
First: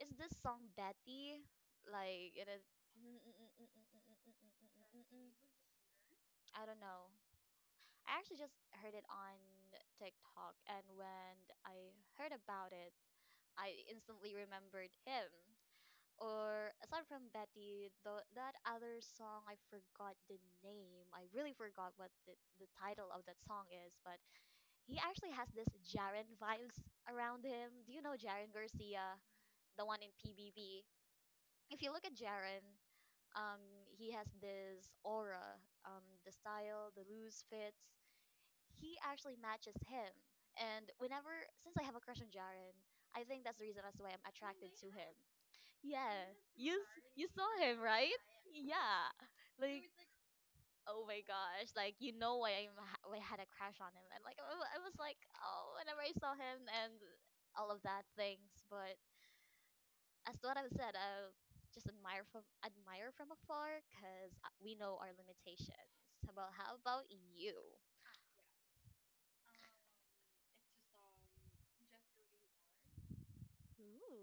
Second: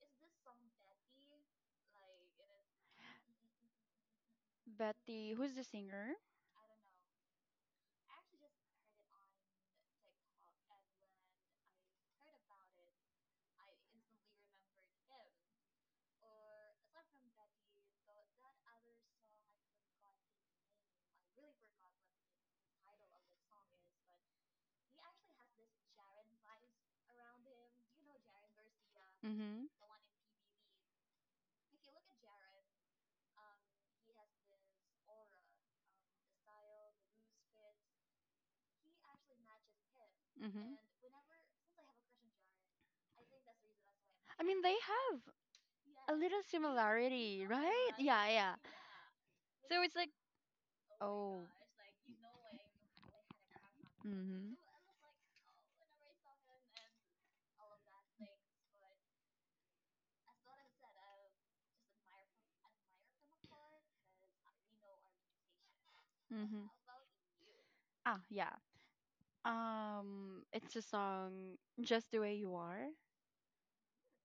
[SPEAKER 1] Is this song Betty? Like it is.
[SPEAKER 2] Betty, who's the singer?
[SPEAKER 1] I don't know. I actually just heard it on TikTok, and when I heard about it, I instantly remembered him. Or aside from Betty, the that other song, I forgot the name. I really forgot what the title of that song is, but he actually has this Jaren vibes around him. Do you know Jaren Garcia,
[SPEAKER 2] Mm-hmm.
[SPEAKER 1] the one in PBB? If you look at Jaren, um, he has this aura, the style, the loose fits. He actually matches him.
[SPEAKER 2] Mm-hmm.
[SPEAKER 1] And whenever, since I have a crush on Jaren, I think that's the reason as to why I'm
[SPEAKER 2] I mean, they
[SPEAKER 1] attracted to him.
[SPEAKER 2] have. A
[SPEAKER 1] Yeah,
[SPEAKER 2] little
[SPEAKER 1] you
[SPEAKER 2] similarity,
[SPEAKER 1] saw him,
[SPEAKER 2] right?
[SPEAKER 1] right?
[SPEAKER 2] Yeah, yeah.
[SPEAKER 1] Yeah,
[SPEAKER 2] So
[SPEAKER 1] like
[SPEAKER 2] it's like,
[SPEAKER 1] oh my
[SPEAKER 2] oh.
[SPEAKER 1] gosh, like you know why why I had a crush on him, and like
[SPEAKER 2] Mm-hmm.
[SPEAKER 1] I was like oh whenever I saw him and all of that things, but as what I've said, I just admire from afar because we know our limitations. So, well,
[SPEAKER 2] Mm-hmm.
[SPEAKER 1] how about you?
[SPEAKER 2] Ah, yeah. It's a song, Just the Way You Are.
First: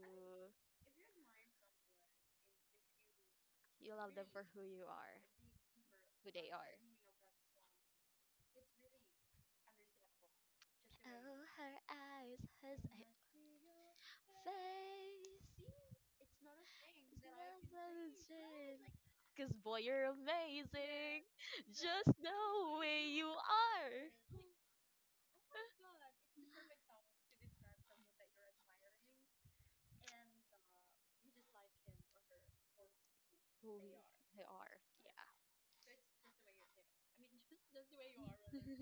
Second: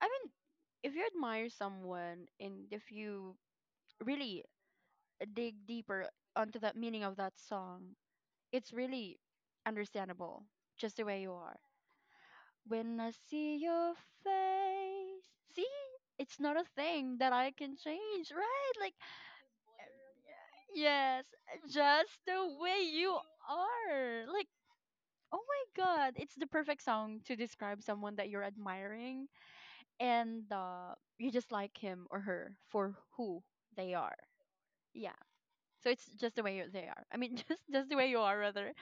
[SPEAKER 2] I mean, if you admire someone and if you
[SPEAKER 1] you love them
[SPEAKER 2] really
[SPEAKER 1] for who you are,
[SPEAKER 2] dig deeper
[SPEAKER 1] who they
[SPEAKER 2] onto
[SPEAKER 1] are.
[SPEAKER 2] that meaning of that song, it's really understandable, just the way you
[SPEAKER 1] Oh,
[SPEAKER 2] are.
[SPEAKER 1] her eyes, her
[SPEAKER 2] When
[SPEAKER 1] face.
[SPEAKER 2] I see your face. See? It's not a thing that I can change, right? Like,
[SPEAKER 1] Because boy, you're amazing.
[SPEAKER 2] yes,
[SPEAKER 1] Just
[SPEAKER 2] just the
[SPEAKER 1] the
[SPEAKER 2] way
[SPEAKER 1] way
[SPEAKER 2] you
[SPEAKER 1] you are.
[SPEAKER 2] are. Like, oh my god, it's the perfect song to describe someone that you're admiring and you just like him or her for who
[SPEAKER 1] Who
[SPEAKER 2] they
[SPEAKER 1] we-
[SPEAKER 2] are.
[SPEAKER 1] they are.
[SPEAKER 2] Yeah.
[SPEAKER 1] Yeah.
[SPEAKER 2] So it's just the way they are. I mean, just the way you are, rather.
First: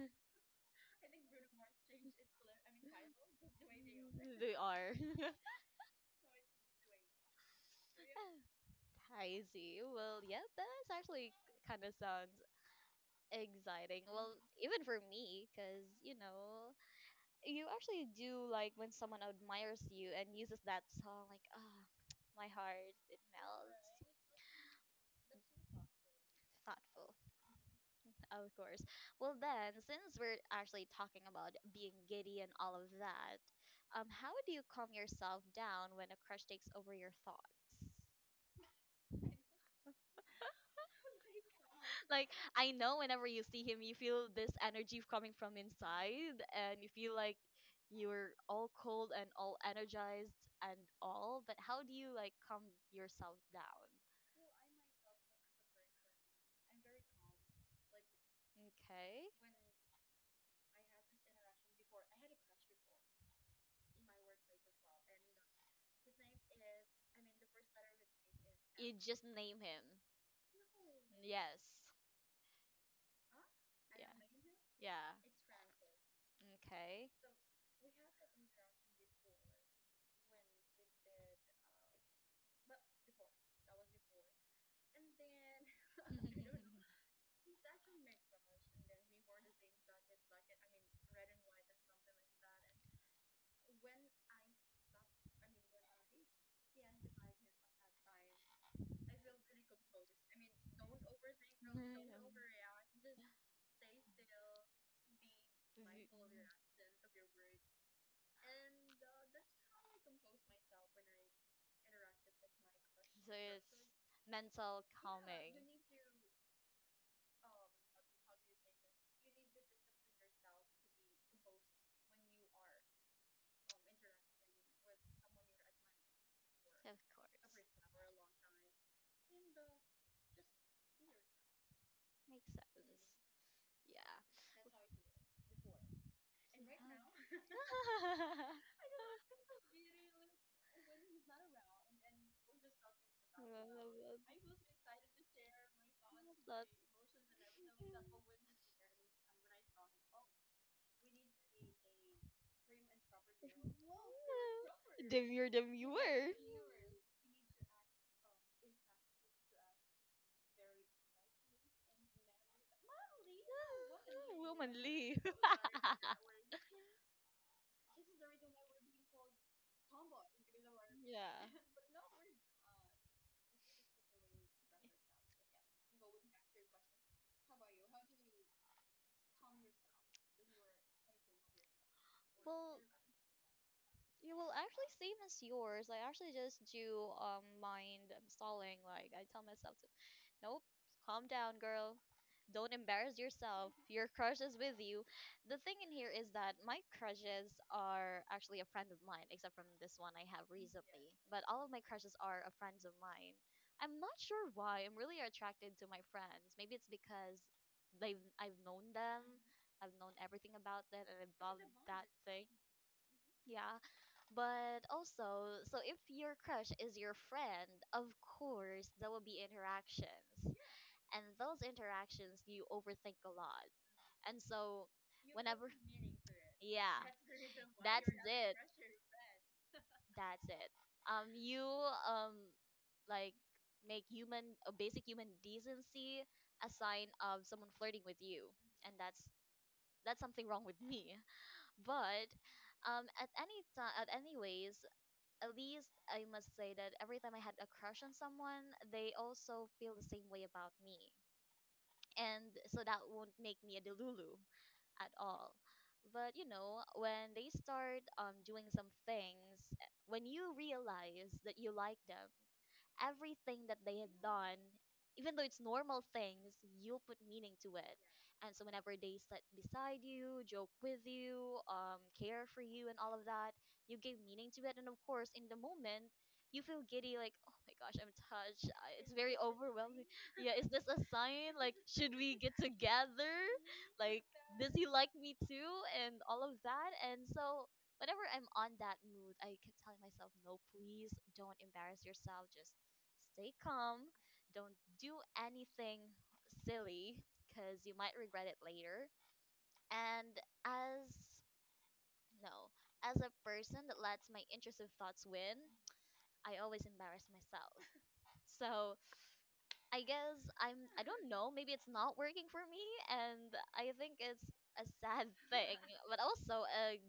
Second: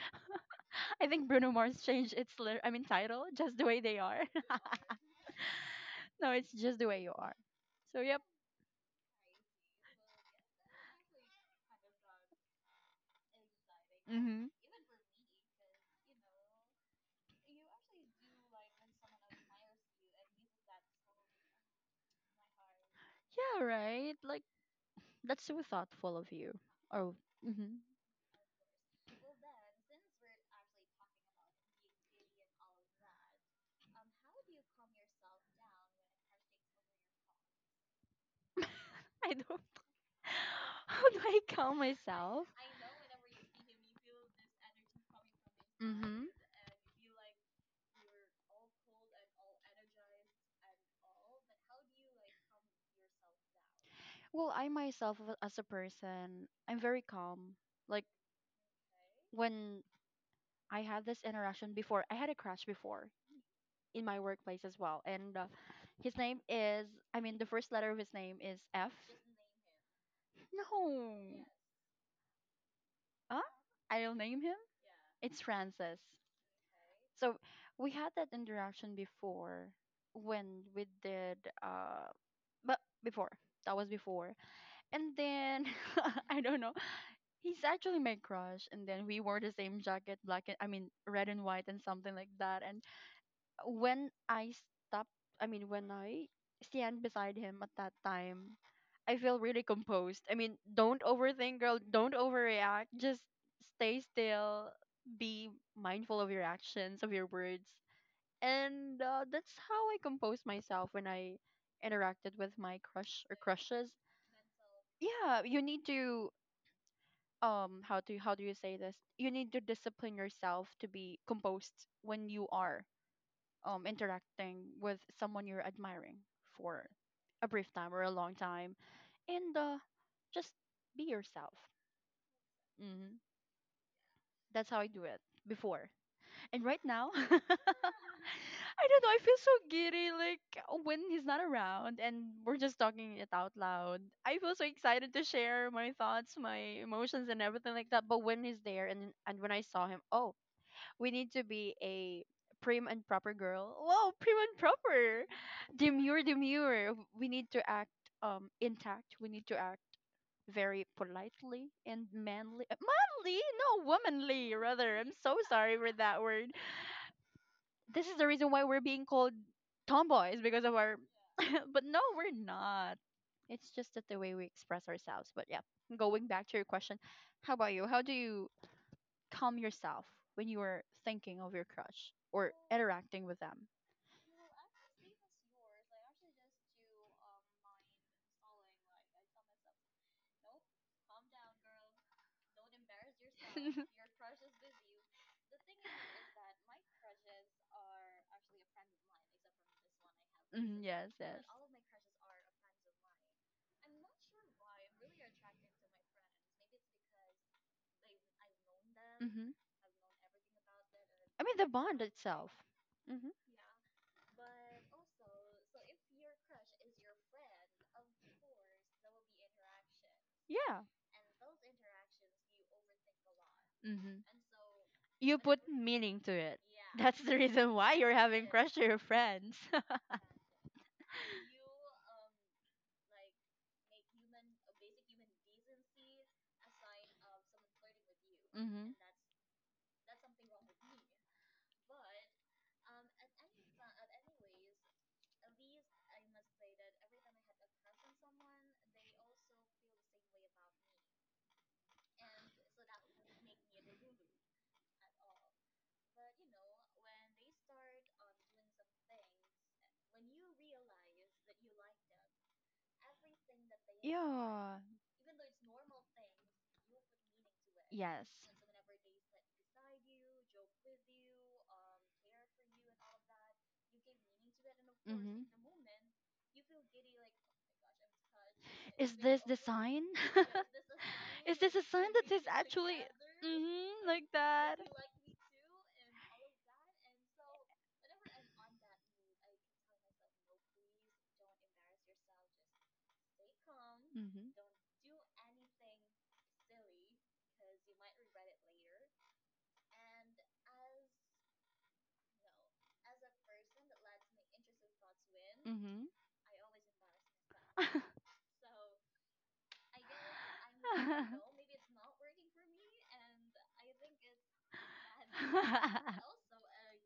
[SPEAKER 2] I think Bruno Mars changed its, I mean, title, just the way they are.
[SPEAKER 1] They are.
[SPEAKER 2] No, it's just the way you are. So yeah.
[SPEAKER 1] I see. Well, yeah, that's actually kind of sounds exciting. Well,
[SPEAKER 2] Mm-hmm.
[SPEAKER 1] even for me, because, you know, you actually do like when someone admires you and uses that song, like, ah, my heart, it
[SPEAKER 2] Yeah,
[SPEAKER 1] melts.
[SPEAKER 2] right. Like, that's so thoughtful of you. Or,
[SPEAKER 1] Thoughtful.
[SPEAKER 2] mm-hmm.
[SPEAKER 1] Of course. Well, then, since we're actually talking about being giddy and all of that, how do you calm yourself down when a crush takes over your thoughts?
[SPEAKER 2] I don't. How do I calm
[SPEAKER 1] Like,
[SPEAKER 2] myself?
[SPEAKER 1] I know whenever you see him, you feel this energy coming from inside, and you feel like you're all cold and all energized and all, but how do you, like, calm yourself down?
[SPEAKER 2] Well, I myself as a person, I'm very calm. Like,
[SPEAKER 1] Okay.
[SPEAKER 2] when I had this interaction before, I had a crush before in my workplace as well, and his name is. I mean, the first letter of his name is F.
[SPEAKER 1] You just name him.
[SPEAKER 2] No.
[SPEAKER 1] Yes.
[SPEAKER 2] Huh?
[SPEAKER 1] Yeah.
[SPEAKER 2] I'll name him.
[SPEAKER 1] Yeah.
[SPEAKER 2] It's Francis.
[SPEAKER 1] Okay.
[SPEAKER 2] So we had that interaction before when we did uh but before. That was before. And then I don't know. He's actually my crush and then we wore the same jacket, black and I mean red and white and something like that. And when I stopped I mean when I stand beside him at that time,
[SPEAKER 1] I don't.
[SPEAKER 2] I feel really composed. I mean, don't overthink, girl, don't overreact. Just stay still, be
[SPEAKER 1] Be V-.
[SPEAKER 2] mindful of your actions, of your words, and that's how I composed myself when I interacted with my crush or crushes.
[SPEAKER 1] It's mental.
[SPEAKER 2] Yeah,
[SPEAKER 1] Yeah,
[SPEAKER 2] you need to how do you say this? You need to discipline yourself to be composed when you are interacting with someone you're admiring for
[SPEAKER 1] for.
[SPEAKER 2] a
[SPEAKER 1] Of a.
[SPEAKER 2] brief time or a long time, and just be yourself.
[SPEAKER 1] Makes hmm sense.
[SPEAKER 2] Hmm.
[SPEAKER 1] Mm. Yeah.
[SPEAKER 2] That's how I do it before. And right now, I don't know. I feel so giddy, like when he's not around, and we're just talking it out loud. I feel so excited to share my thoughts, my emotions, and everything like that. But when he's there, and when I saw him,
[SPEAKER 1] When.
[SPEAKER 2] oh, we need to be a prim and proper girl. Whoa, prim and proper, demure, demure. We need to act intact. We need to act very politely and manly. Manly, no, womanly rather. I'm so sorry for that word. This is the reason why we're being called tomboys because of our
[SPEAKER 1] Yeah.
[SPEAKER 2] but no, we're not. It's just that the way we express ourselves, but yeah, going back to your question, how about you? How do you calm yourself when you are thinking of your crush or
[SPEAKER 1] Well,
[SPEAKER 2] interacting with them?
[SPEAKER 1] you will actually same as yours. I actually just do mind stalling. Like I tell myself to. Nope. Calm down, girl. Don't embarrass yourself. Your crush is with you. The thing in here is that my crushes are actually a friend of mine, except from this one I have
[SPEAKER 2] Mhm, yes,
[SPEAKER 1] recently.
[SPEAKER 2] yes.
[SPEAKER 1] But all of my crushes are a friends of mine. I'm not sure why. I'm really attracted to my friends. Maybe it's because they've I've known them.
[SPEAKER 2] Hmm.
[SPEAKER 1] I've known everything about them and I
[SPEAKER 2] I mean,
[SPEAKER 1] love
[SPEAKER 2] the bond
[SPEAKER 1] that thing.
[SPEAKER 2] itself. Hmm.
[SPEAKER 1] Yeah. But also, so if your crush is your friend, of course, there will be interactions.
[SPEAKER 2] Yeah.
[SPEAKER 1] And those interactions, you overthink a lot. And
[SPEAKER 2] Hmm.
[SPEAKER 1] so,
[SPEAKER 2] You put
[SPEAKER 1] whenever.
[SPEAKER 2] meaning to it.
[SPEAKER 1] Yeah.
[SPEAKER 2] That's the reason why
[SPEAKER 1] That's
[SPEAKER 2] you're having
[SPEAKER 1] it.
[SPEAKER 2] crush to your friends.
[SPEAKER 1] That's it. You um like make human a basic human decency a sign of someone flirting with you, and
[SPEAKER 2] Hmm.
[SPEAKER 1] that's something wrong with me. But at any time, at anyways, at least I must say that every time I had a crush on someone, they also feel the same way about me. And so that won't make me a delulu at all. But you know, when they start doing some things, when you realize that you like them, everything that they had done
[SPEAKER 2] Yeah.
[SPEAKER 1] even though it's normal things, you will put meaning to it.
[SPEAKER 2] Yes.
[SPEAKER 1] And so whenever they sit beside you, joke with you, care for you and all of that, you give meaning to it. And of course in
[SPEAKER 2] Hmm.
[SPEAKER 1] the moment you feel giddy like oh my gosh, I'm it's
[SPEAKER 2] Is
[SPEAKER 1] very
[SPEAKER 2] this the sign?
[SPEAKER 1] overwhelming. Yeah, is this a sign,
[SPEAKER 2] Is
[SPEAKER 1] like
[SPEAKER 2] this a sign
[SPEAKER 1] should
[SPEAKER 2] that
[SPEAKER 1] we
[SPEAKER 2] is
[SPEAKER 1] get
[SPEAKER 2] actually,
[SPEAKER 1] together,
[SPEAKER 2] mm-hmm,
[SPEAKER 1] like
[SPEAKER 2] like
[SPEAKER 1] does
[SPEAKER 2] that?
[SPEAKER 1] he like
[SPEAKER 2] Mm-hmm.
[SPEAKER 1] me too, and all of that. And so whenever I'm on that mood, I keep telling myself, no, please don't embarrass yourself, just stay calm, don't do anything silly because you might regret it later. And as no, as a person that lets my intrusive thoughts win,
[SPEAKER 2] Mm-hmm.
[SPEAKER 1] I always embarrass myself. So I guess I don't know, maybe it's not working for me. And I think it's a sad thing, but also a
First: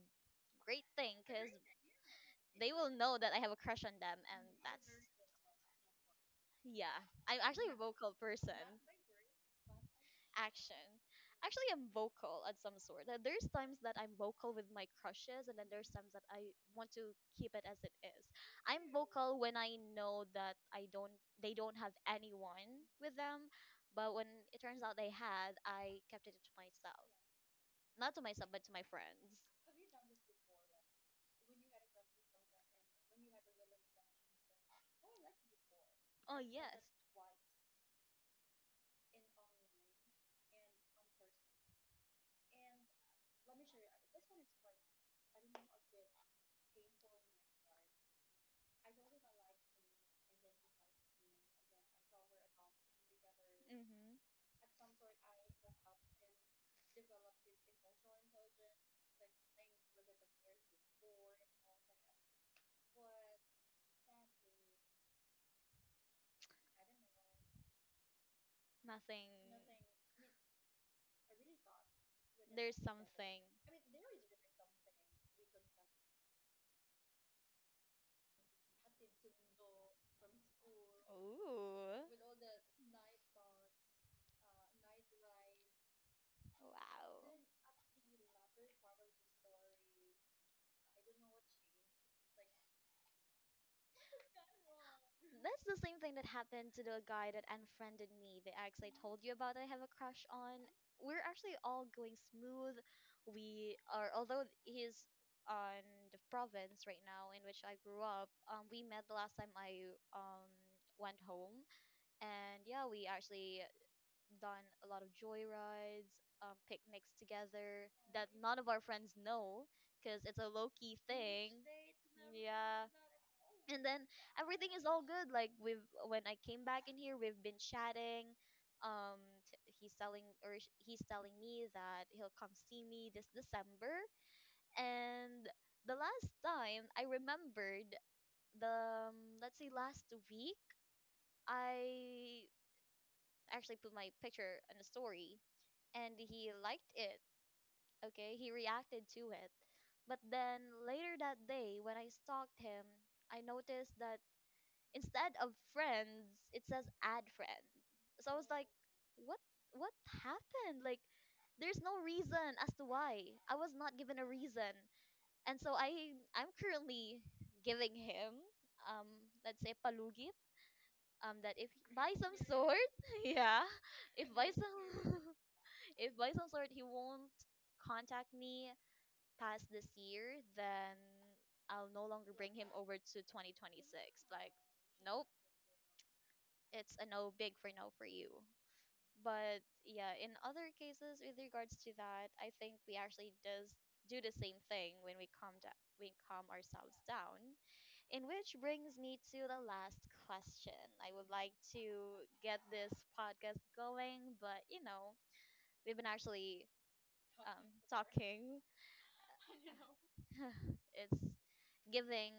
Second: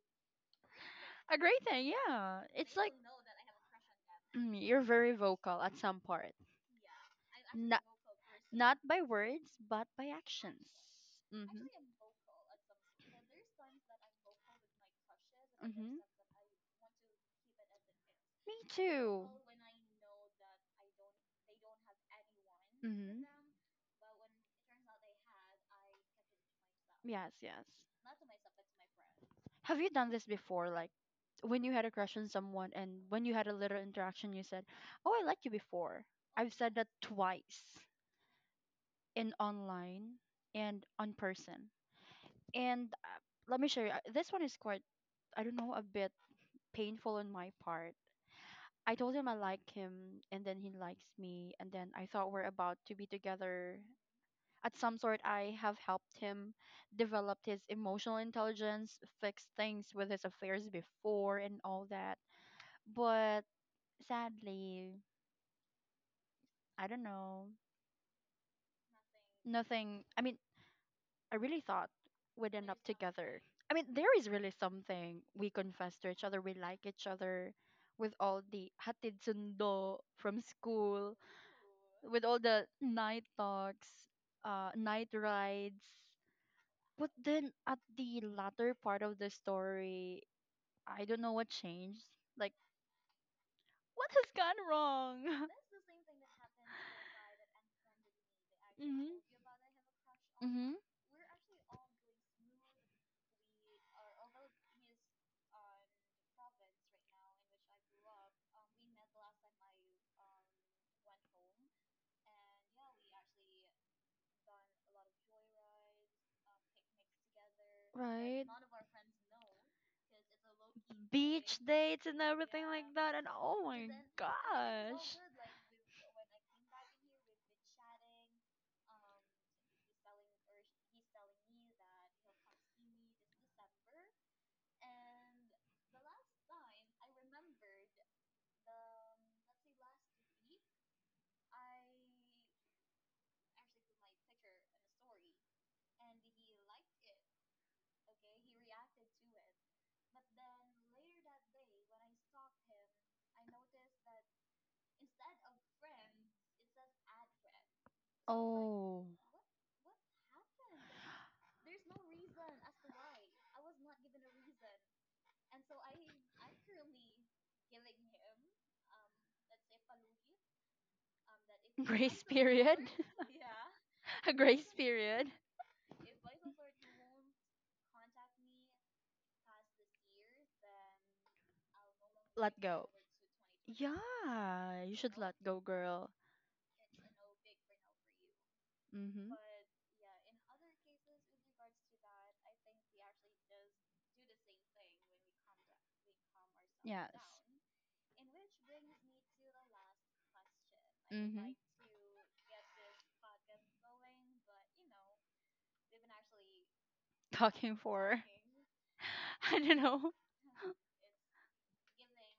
[SPEAKER 1] great thing
[SPEAKER 2] A
[SPEAKER 1] because
[SPEAKER 2] great thing, yeah.
[SPEAKER 1] they
[SPEAKER 2] It's
[SPEAKER 1] will
[SPEAKER 2] like
[SPEAKER 1] know that I have a crush on them, and
[SPEAKER 2] you're
[SPEAKER 1] that's.
[SPEAKER 2] very vocal at some part.
[SPEAKER 1] Yeah. I'm actually a
[SPEAKER 2] Not,
[SPEAKER 1] vocal person.
[SPEAKER 2] not by words, but by actions.
[SPEAKER 1] Action.
[SPEAKER 2] Mm-hmm.
[SPEAKER 1] Actually, I'm vocal at some sort. There's times that I'm vocal with my crushes, and then there's
[SPEAKER 2] Mm-hmm.
[SPEAKER 1] times that I want to keep it as it is.
[SPEAKER 2] Me
[SPEAKER 1] I'm
[SPEAKER 2] too.
[SPEAKER 1] vocal when I know that I don't, they don't have anyone with
[SPEAKER 2] Mm-hmm.
[SPEAKER 1] them, but when it turns out they had, I kept it to myself.
[SPEAKER 2] Yes, yes.
[SPEAKER 1] Not to myself, but to my friends.
[SPEAKER 2] Have you done this before? Like, when you had a crush on someone and when you had a little interaction, you said, "Oh, I liked you before."
[SPEAKER 1] Oh
[SPEAKER 2] I've said
[SPEAKER 1] yes.
[SPEAKER 2] that twice in online and on person. And let me share. This one is quite, I don't know, a bit painful on my part. I told him I like him, and then he likes me, and then I thought we're about to be together.
[SPEAKER 1] Mm-hmm.
[SPEAKER 2] At some sort, I have helped him develop his emotional intelligence, fix things with his affairs before, and all that. But sadly, I don't know.
[SPEAKER 1] Nothing.
[SPEAKER 2] Nothing. I mean, I really thought we'd end
[SPEAKER 1] There's
[SPEAKER 2] up together.
[SPEAKER 1] something.
[SPEAKER 2] I mean, there is really something we confess to each other. We like each other with all the hatid sundo from school,
[SPEAKER 1] Ooh.
[SPEAKER 2] with all the night talks, night rides. But
[SPEAKER 1] Wow.
[SPEAKER 2] then at the latter part of the story, I don't know what changed. Like, what has gone wrong?
[SPEAKER 1] That's the same thing that happened to the guy that unfriended me, the ex I told you about that I have a crush on.
[SPEAKER 2] Mhm.
[SPEAKER 1] We're actually all going smooth. We are, although he's on the province right now in which I grew up. We met the last time I went home. And yeah, we actually done a lot of joyrides, picnics together that
[SPEAKER 2] Right?
[SPEAKER 1] none of our friends know because it's a low key
[SPEAKER 2] Beach
[SPEAKER 1] thing.
[SPEAKER 2] dates and everything like
[SPEAKER 1] Yeah.
[SPEAKER 2] that, and oh
[SPEAKER 1] And
[SPEAKER 2] my
[SPEAKER 1] then everything is all
[SPEAKER 2] gosh.
[SPEAKER 1] good. Like we've when I came back in here, we've been chatting. Um, he's he's telling me that he'll come see me this December. And the last time I remembered, the let's say last week, I actually put my picture in a story and he liked it. Okay, he reacted to it. But then later that day, when I stalked him, I noticed that instead of friends, it says add friend. So I was like,
[SPEAKER 2] Oh,
[SPEAKER 1] what what happened? Like there's no reason as to why. I was not given a reason. And so I'm currently giving him um let's say palugit that if by
[SPEAKER 2] grace
[SPEAKER 1] some
[SPEAKER 2] period?
[SPEAKER 1] sort, yeah, if
[SPEAKER 2] A
[SPEAKER 1] by
[SPEAKER 2] grace
[SPEAKER 1] some
[SPEAKER 2] period?
[SPEAKER 1] if by some sort he won't contact me past this year, then I'll no longer bring
[SPEAKER 2] Let
[SPEAKER 1] him
[SPEAKER 2] go.
[SPEAKER 1] over to 2026. Like,
[SPEAKER 2] Yeah, you should
[SPEAKER 1] nope,
[SPEAKER 2] let go, girl.
[SPEAKER 1] it's a no for you.
[SPEAKER 2] Mm-hmm.
[SPEAKER 1] But yeah, in other cases with regards to that, I think we actually does do the same thing when we calm down we calm ourselves
[SPEAKER 2] Yes.
[SPEAKER 1] down. In which brings me to the last question. I would
[SPEAKER 2] Hmm.
[SPEAKER 1] like to get this podcast going, but you know, we've been actually
[SPEAKER 2] Talking for,
[SPEAKER 1] talking.
[SPEAKER 2] I don't know.
[SPEAKER 1] It's giving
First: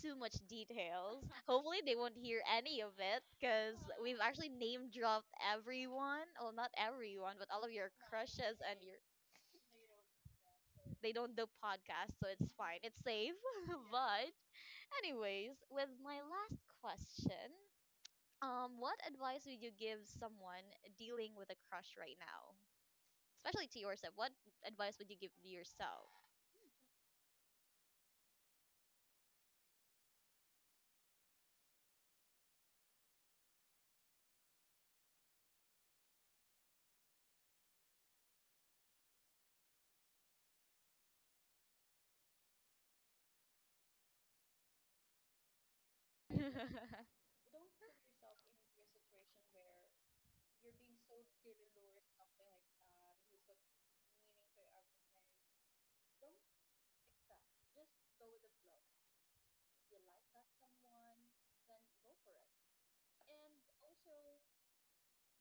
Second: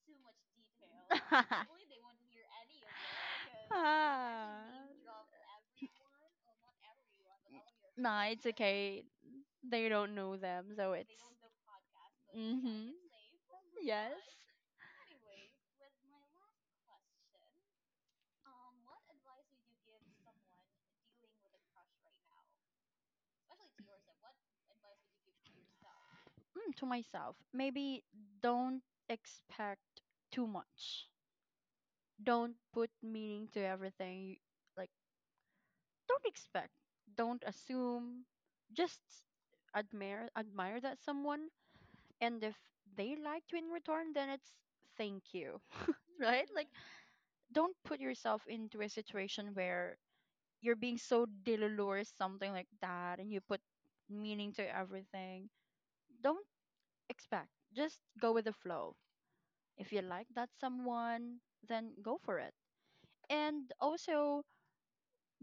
[SPEAKER 1] too much details. Hopefully, they won't hear any of it because we've actually
[SPEAKER 2] Ah.
[SPEAKER 1] name dropped everyone. Well, not everyone, but all of your
[SPEAKER 2] Nah, it's
[SPEAKER 1] crushes and your.
[SPEAKER 2] okay. They don't know them, so
[SPEAKER 1] They
[SPEAKER 2] it's.
[SPEAKER 1] don't do podcast, so it's fine.
[SPEAKER 2] Mm-hmm.
[SPEAKER 1] It's safe.
[SPEAKER 2] Yes.
[SPEAKER 1] But, anyways, with my last question, what advice would you give someone dealing with a crush right now? Especially to yourself, what advice would you give to yourself?
[SPEAKER 2] Mm, to myself, maybe don't expect too much. Don't put meaning to everything. You, like, don't expect, don't assume, just admire that someone, and if they like you in return, then it's thank you. Right? Like, don't put yourself into a situation where you're being so delulu, something like that, and you put meaning to everything. Don't expect. Just go with the flow. If you like that someone, then go for it. And also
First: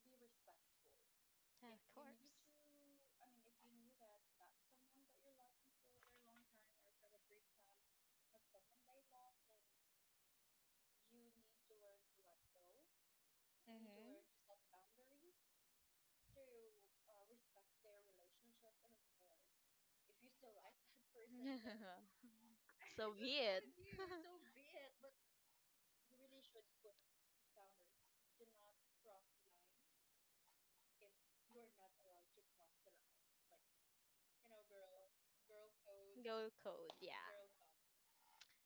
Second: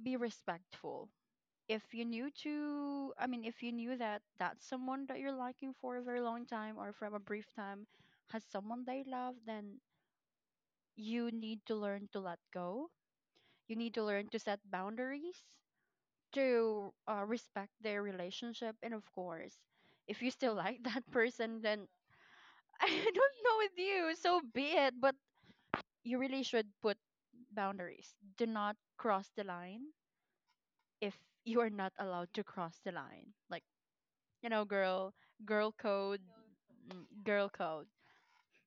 [SPEAKER 2] be respectful
[SPEAKER 1] Yeah, of
[SPEAKER 2] if you knew
[SPEAKER 1] course.
[SPEAKER 2] to I mean, if you knew that that's someone that you're liking for a very long time or from a brief time, has someone they love, then you need to learn to let go. You need to learn to
[SPEAKER 1] Mm-hmm.
[SPEAKER 2] set boundaries, to respect their relationship, and of course if you still like that person, then
[SPEAKER 1] I
[SPEAKER 2] I
[SPEAKER 1] so
[SPEAKER 2] don't
[SPEAKER 1] be
[SPEAKER 2] know
[SPEAKER 1] it.
[SPEAKER 2] with you, so be it,
[SPEAKER 1] want
[SPEAKER 2] but you really should put boundaries. Do not cross the line if you are not allowed to cross the line, like, girl, girl code,
[SPEAKER 1] Go code, yeah.
[SPEAKER 2] girl code.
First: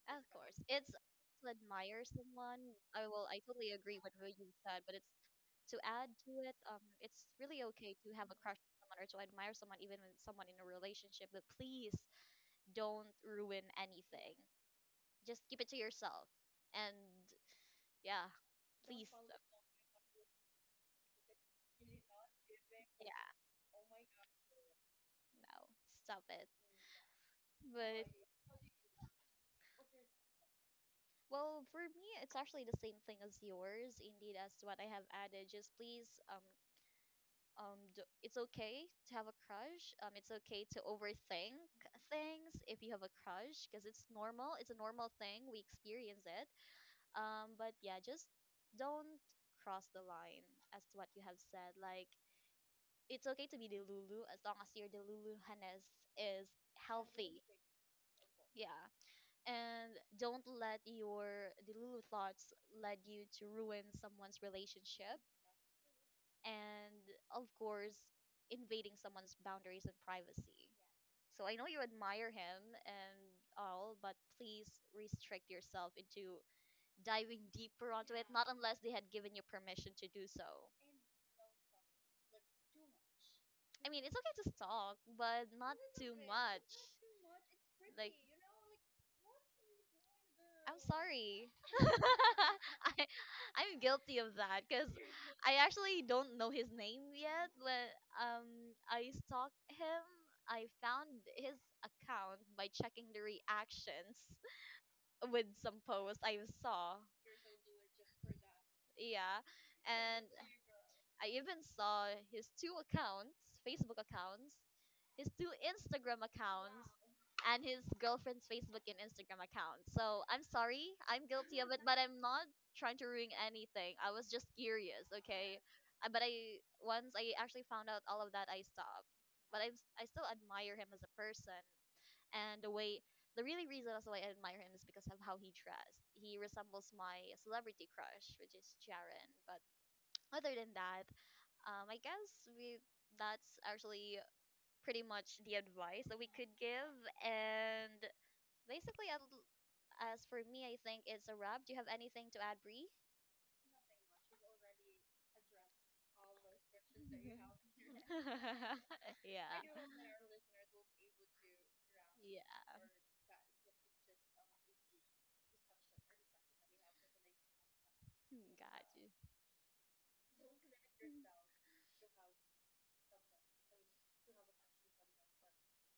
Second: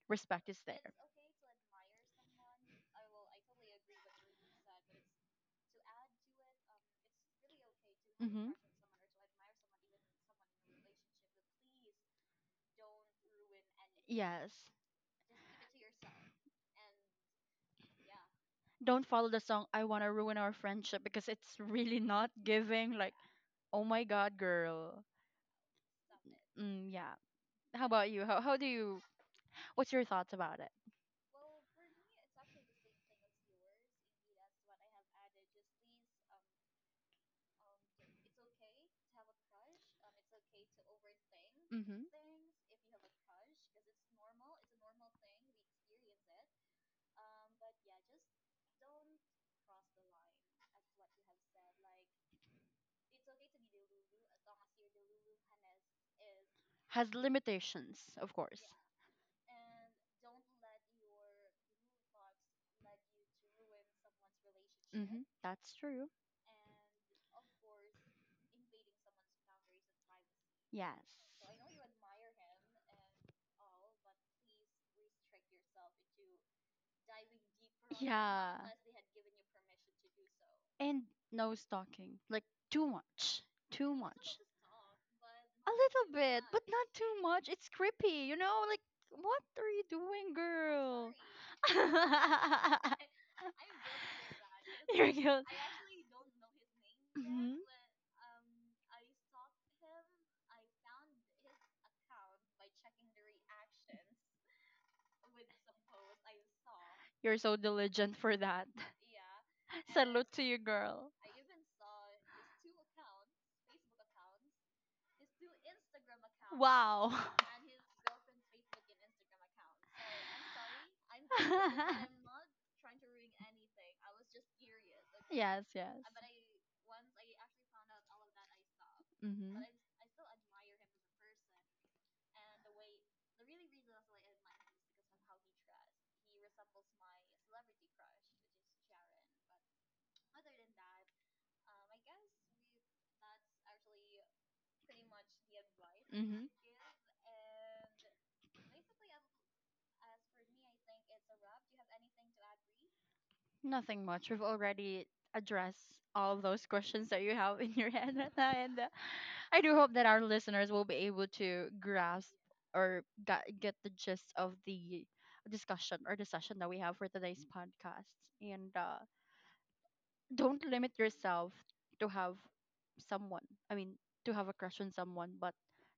[SPEAKER 1] Of just
[SPEAKER 2] Respect
[SPEAKER 1] course.
[SPEAKER 2] is
[SPEAKER 1] It's
[SPEAKER 2] there.
[SPEAKER 1] to admire someone. I totally agree with what you said, but it's to add to it, it's really okay to have a
[SPEAKER 2] Hmm.
[SPEAKER 1] Mm-hmm. crush on someone or to admire someone even with someone in a relationship, but please don't ruin Yeah, anything.
[SPEAKER 2] Yes.
[SPEAKER 1] Just keep it to yourself. And yeah, please.
[SPEAKER 2] Don't follow the song I Wanna Ruin Our Friendship because it's really not giving like,
[SPEAKER 1] Yeah,
[SPEAKER 2] oh my god, girl.
[SPEAKER 1] no, stop it.
[SPEAKER 2] Mm, yeah. How
[SPEAKER 1] But
[SPEAKER 2] about you? How do you What's your thoughts about it?
[SPEAKER 1] well, for me, it's actually the same thing as yours, indeed, as what I have added. Just please, d it's okay to have a crush. It's okay to overthink things if you have a crush, because it's normal. It's a normal thing. We experience it. But yeah, just don't cross the line as to what you have said. Like, it's okay to be the Lulu as long as your the Luluhaness is
[SPEAKER 2] Has
[SPEAKER 1] healthy.
[SPEAKER 2] limitations, of course.
[SPEAKER 1] Yeah. And don't let your the Lulu thoughts lead you to ruin someone's relationship
[SPEAKER 2] Hmm. That's true.
[SPEAKER 1] and of course invading someone's boundaries and privacy.
[SPEAKER 2] Yes.
[SPEAKER 1] So I know you admire him and all, but please restrict yourself into diving deeper onto it, not
[SPEAKER 2] Yeah.
[SPEAKER 1] unless they had given you permission to do so.
[SPEAKER 2] And no stalking. Like, too much.
[SPEAKER 1] I
[SPEAKER 2] Too
[SPEAKER 1] mean, it's
[SPEAKER 2] much.
[SPEAKER 1] okay to stalk, but
[SPEAKER 2] A
[SPEAKER 1] not
[SPEAKER 2] little
[SPEAKER 1] too
[SPEAKER 2] bit, but
[SPEAKER 1] much.
[SPEAKER 2] not too much. It's
[SPEAKER 1] Like,
[SPEAKER 2] creepy, you know? Like, what are you doing,
[SPEAKER 1] I'm
[SPEAKER 2] girl?
[SPEAKER 1] sorry. I, I'm guilty of that because
[SPEAKER 2] You're guilty.
[SPEAKER 1] I actually don't know his name yet,
[SPEAKER 2] Mhm.
[SPEAKER 1] but um, I stalked him. I found his account by checking the reactions with some posts I saw,
[SPEAKER 2] You're so diligent for that.
[SPEAKER 1] yeah. And
[SPEAKER 2] Salute to you, girl.
[SPEAKER 1] I even saw his two accounts, Facebook accounts, his two Instagram accounts
[SPEAKER 2] Wow.
[SPEAKER 1] and his girlfriend's Facebook and Instagram account. So I'm sorry, I'm guilty of it, but I'm not trying to ruin anything. I was just curious, okay.
[SPEAKER 2] Yes, yes.
[SPEAKER 1] But I once I actually found out all of that, I stopped.
[SPEAKER 2] Mm-hmm.
[SPEAKER 1] but i, I still admire him as a person, and the really reason also why I admire him is because of how he dressed. He resembles my celebrity crush, which is Jaren. But other than that, I guess we that's actually pretty much the advice that we
[SPEAKER 2] Mm-hmm.
[SPEAKER 1] could give. And basically, as for me, I think it's a wrap. Do you have anything to add, Bree?
[SPEAKER 2] Nothing much. We've already addressed all those questions that you have in your head, Rana, and
[SPEAKER 1] Yeah.
[SPEAKER 2] I do hope that
[SPEAKER 1] Yeah.
[SPEAKER 2] our listeners will be able to grasp or get the gist of the discussion or the session that we have for today's podcast. And
[SPEAKER 1] Got
[SPEAKER 2] don't limit yourself to have someone. I mean, to have a crush on someone, but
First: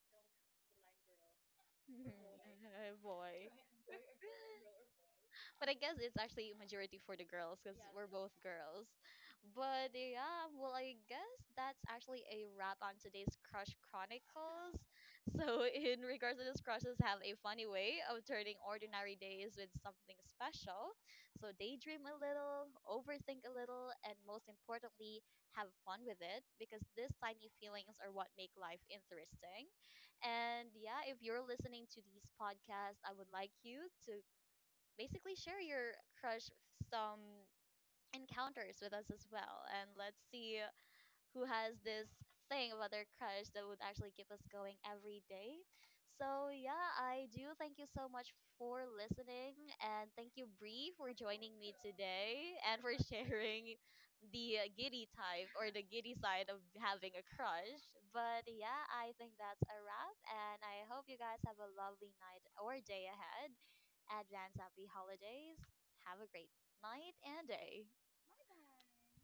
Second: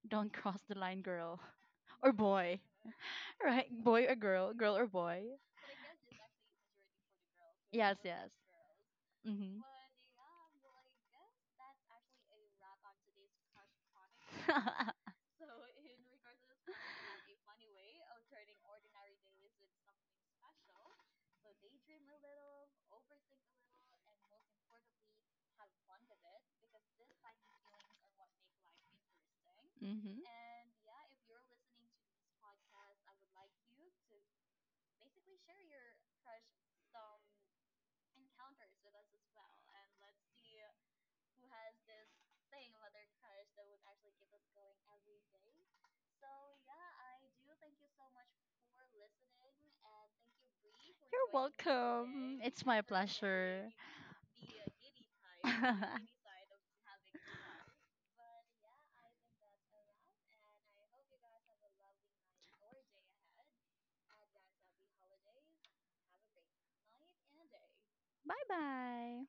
[SPEAKER 2] don't cross the line, girl or boy.
[SPEAKER 1] boy.
[SPEAKER 2] Right? Boy or girl, girl or boy.
[SPEAKER 1] But I guess it's actually majority for the girls because
[SPEAKER 2] Yes,
[SPEAKER 1] we're
[SPEAKER 2] yes.
[SPEAKER 1] both girls.
[SPEAKER 2] Mm-hmm.
[SPEAKER 1] But yeah, well, I guess that's actually a wrap on today's Crush Chronicles. So, in regards to this, crushes have a funny way of turning ordinary days with something special. So, daydream a little, overthink a little, and most importantly, have fun with it because these tiny feelings are what make life interesting.
[SPEAKER 2] Hmm.
[SPEAKER 1] And yeah, if you're listening to these podcasts, I would like you to basically share your crush some encounters with us as well. And let's see who has this thing about their crush that would actually keep us going every day. So yeah, I do thank you so much for listening, and thank you Bree for
[SPEAKER 2] You're
[SPEAKER 1] joining me
[SPEAKER 2] welcome.
[SPEAKER 1] today
[SPEAKER 2] It's my
[SPEAKER 1] and for
[SPEAKER 2] pleasure.
[SPEAKER 1] sharing the giddy
[SPEAKER 2] Bye
[SPEAKER 1] type or the giddy side of having a crush. But yeah, I think that's a wrap and I hope you guys have a lovely night or day ahead. Advance happy holidays. Have a great night and day.
[SPEAKER 2] bye.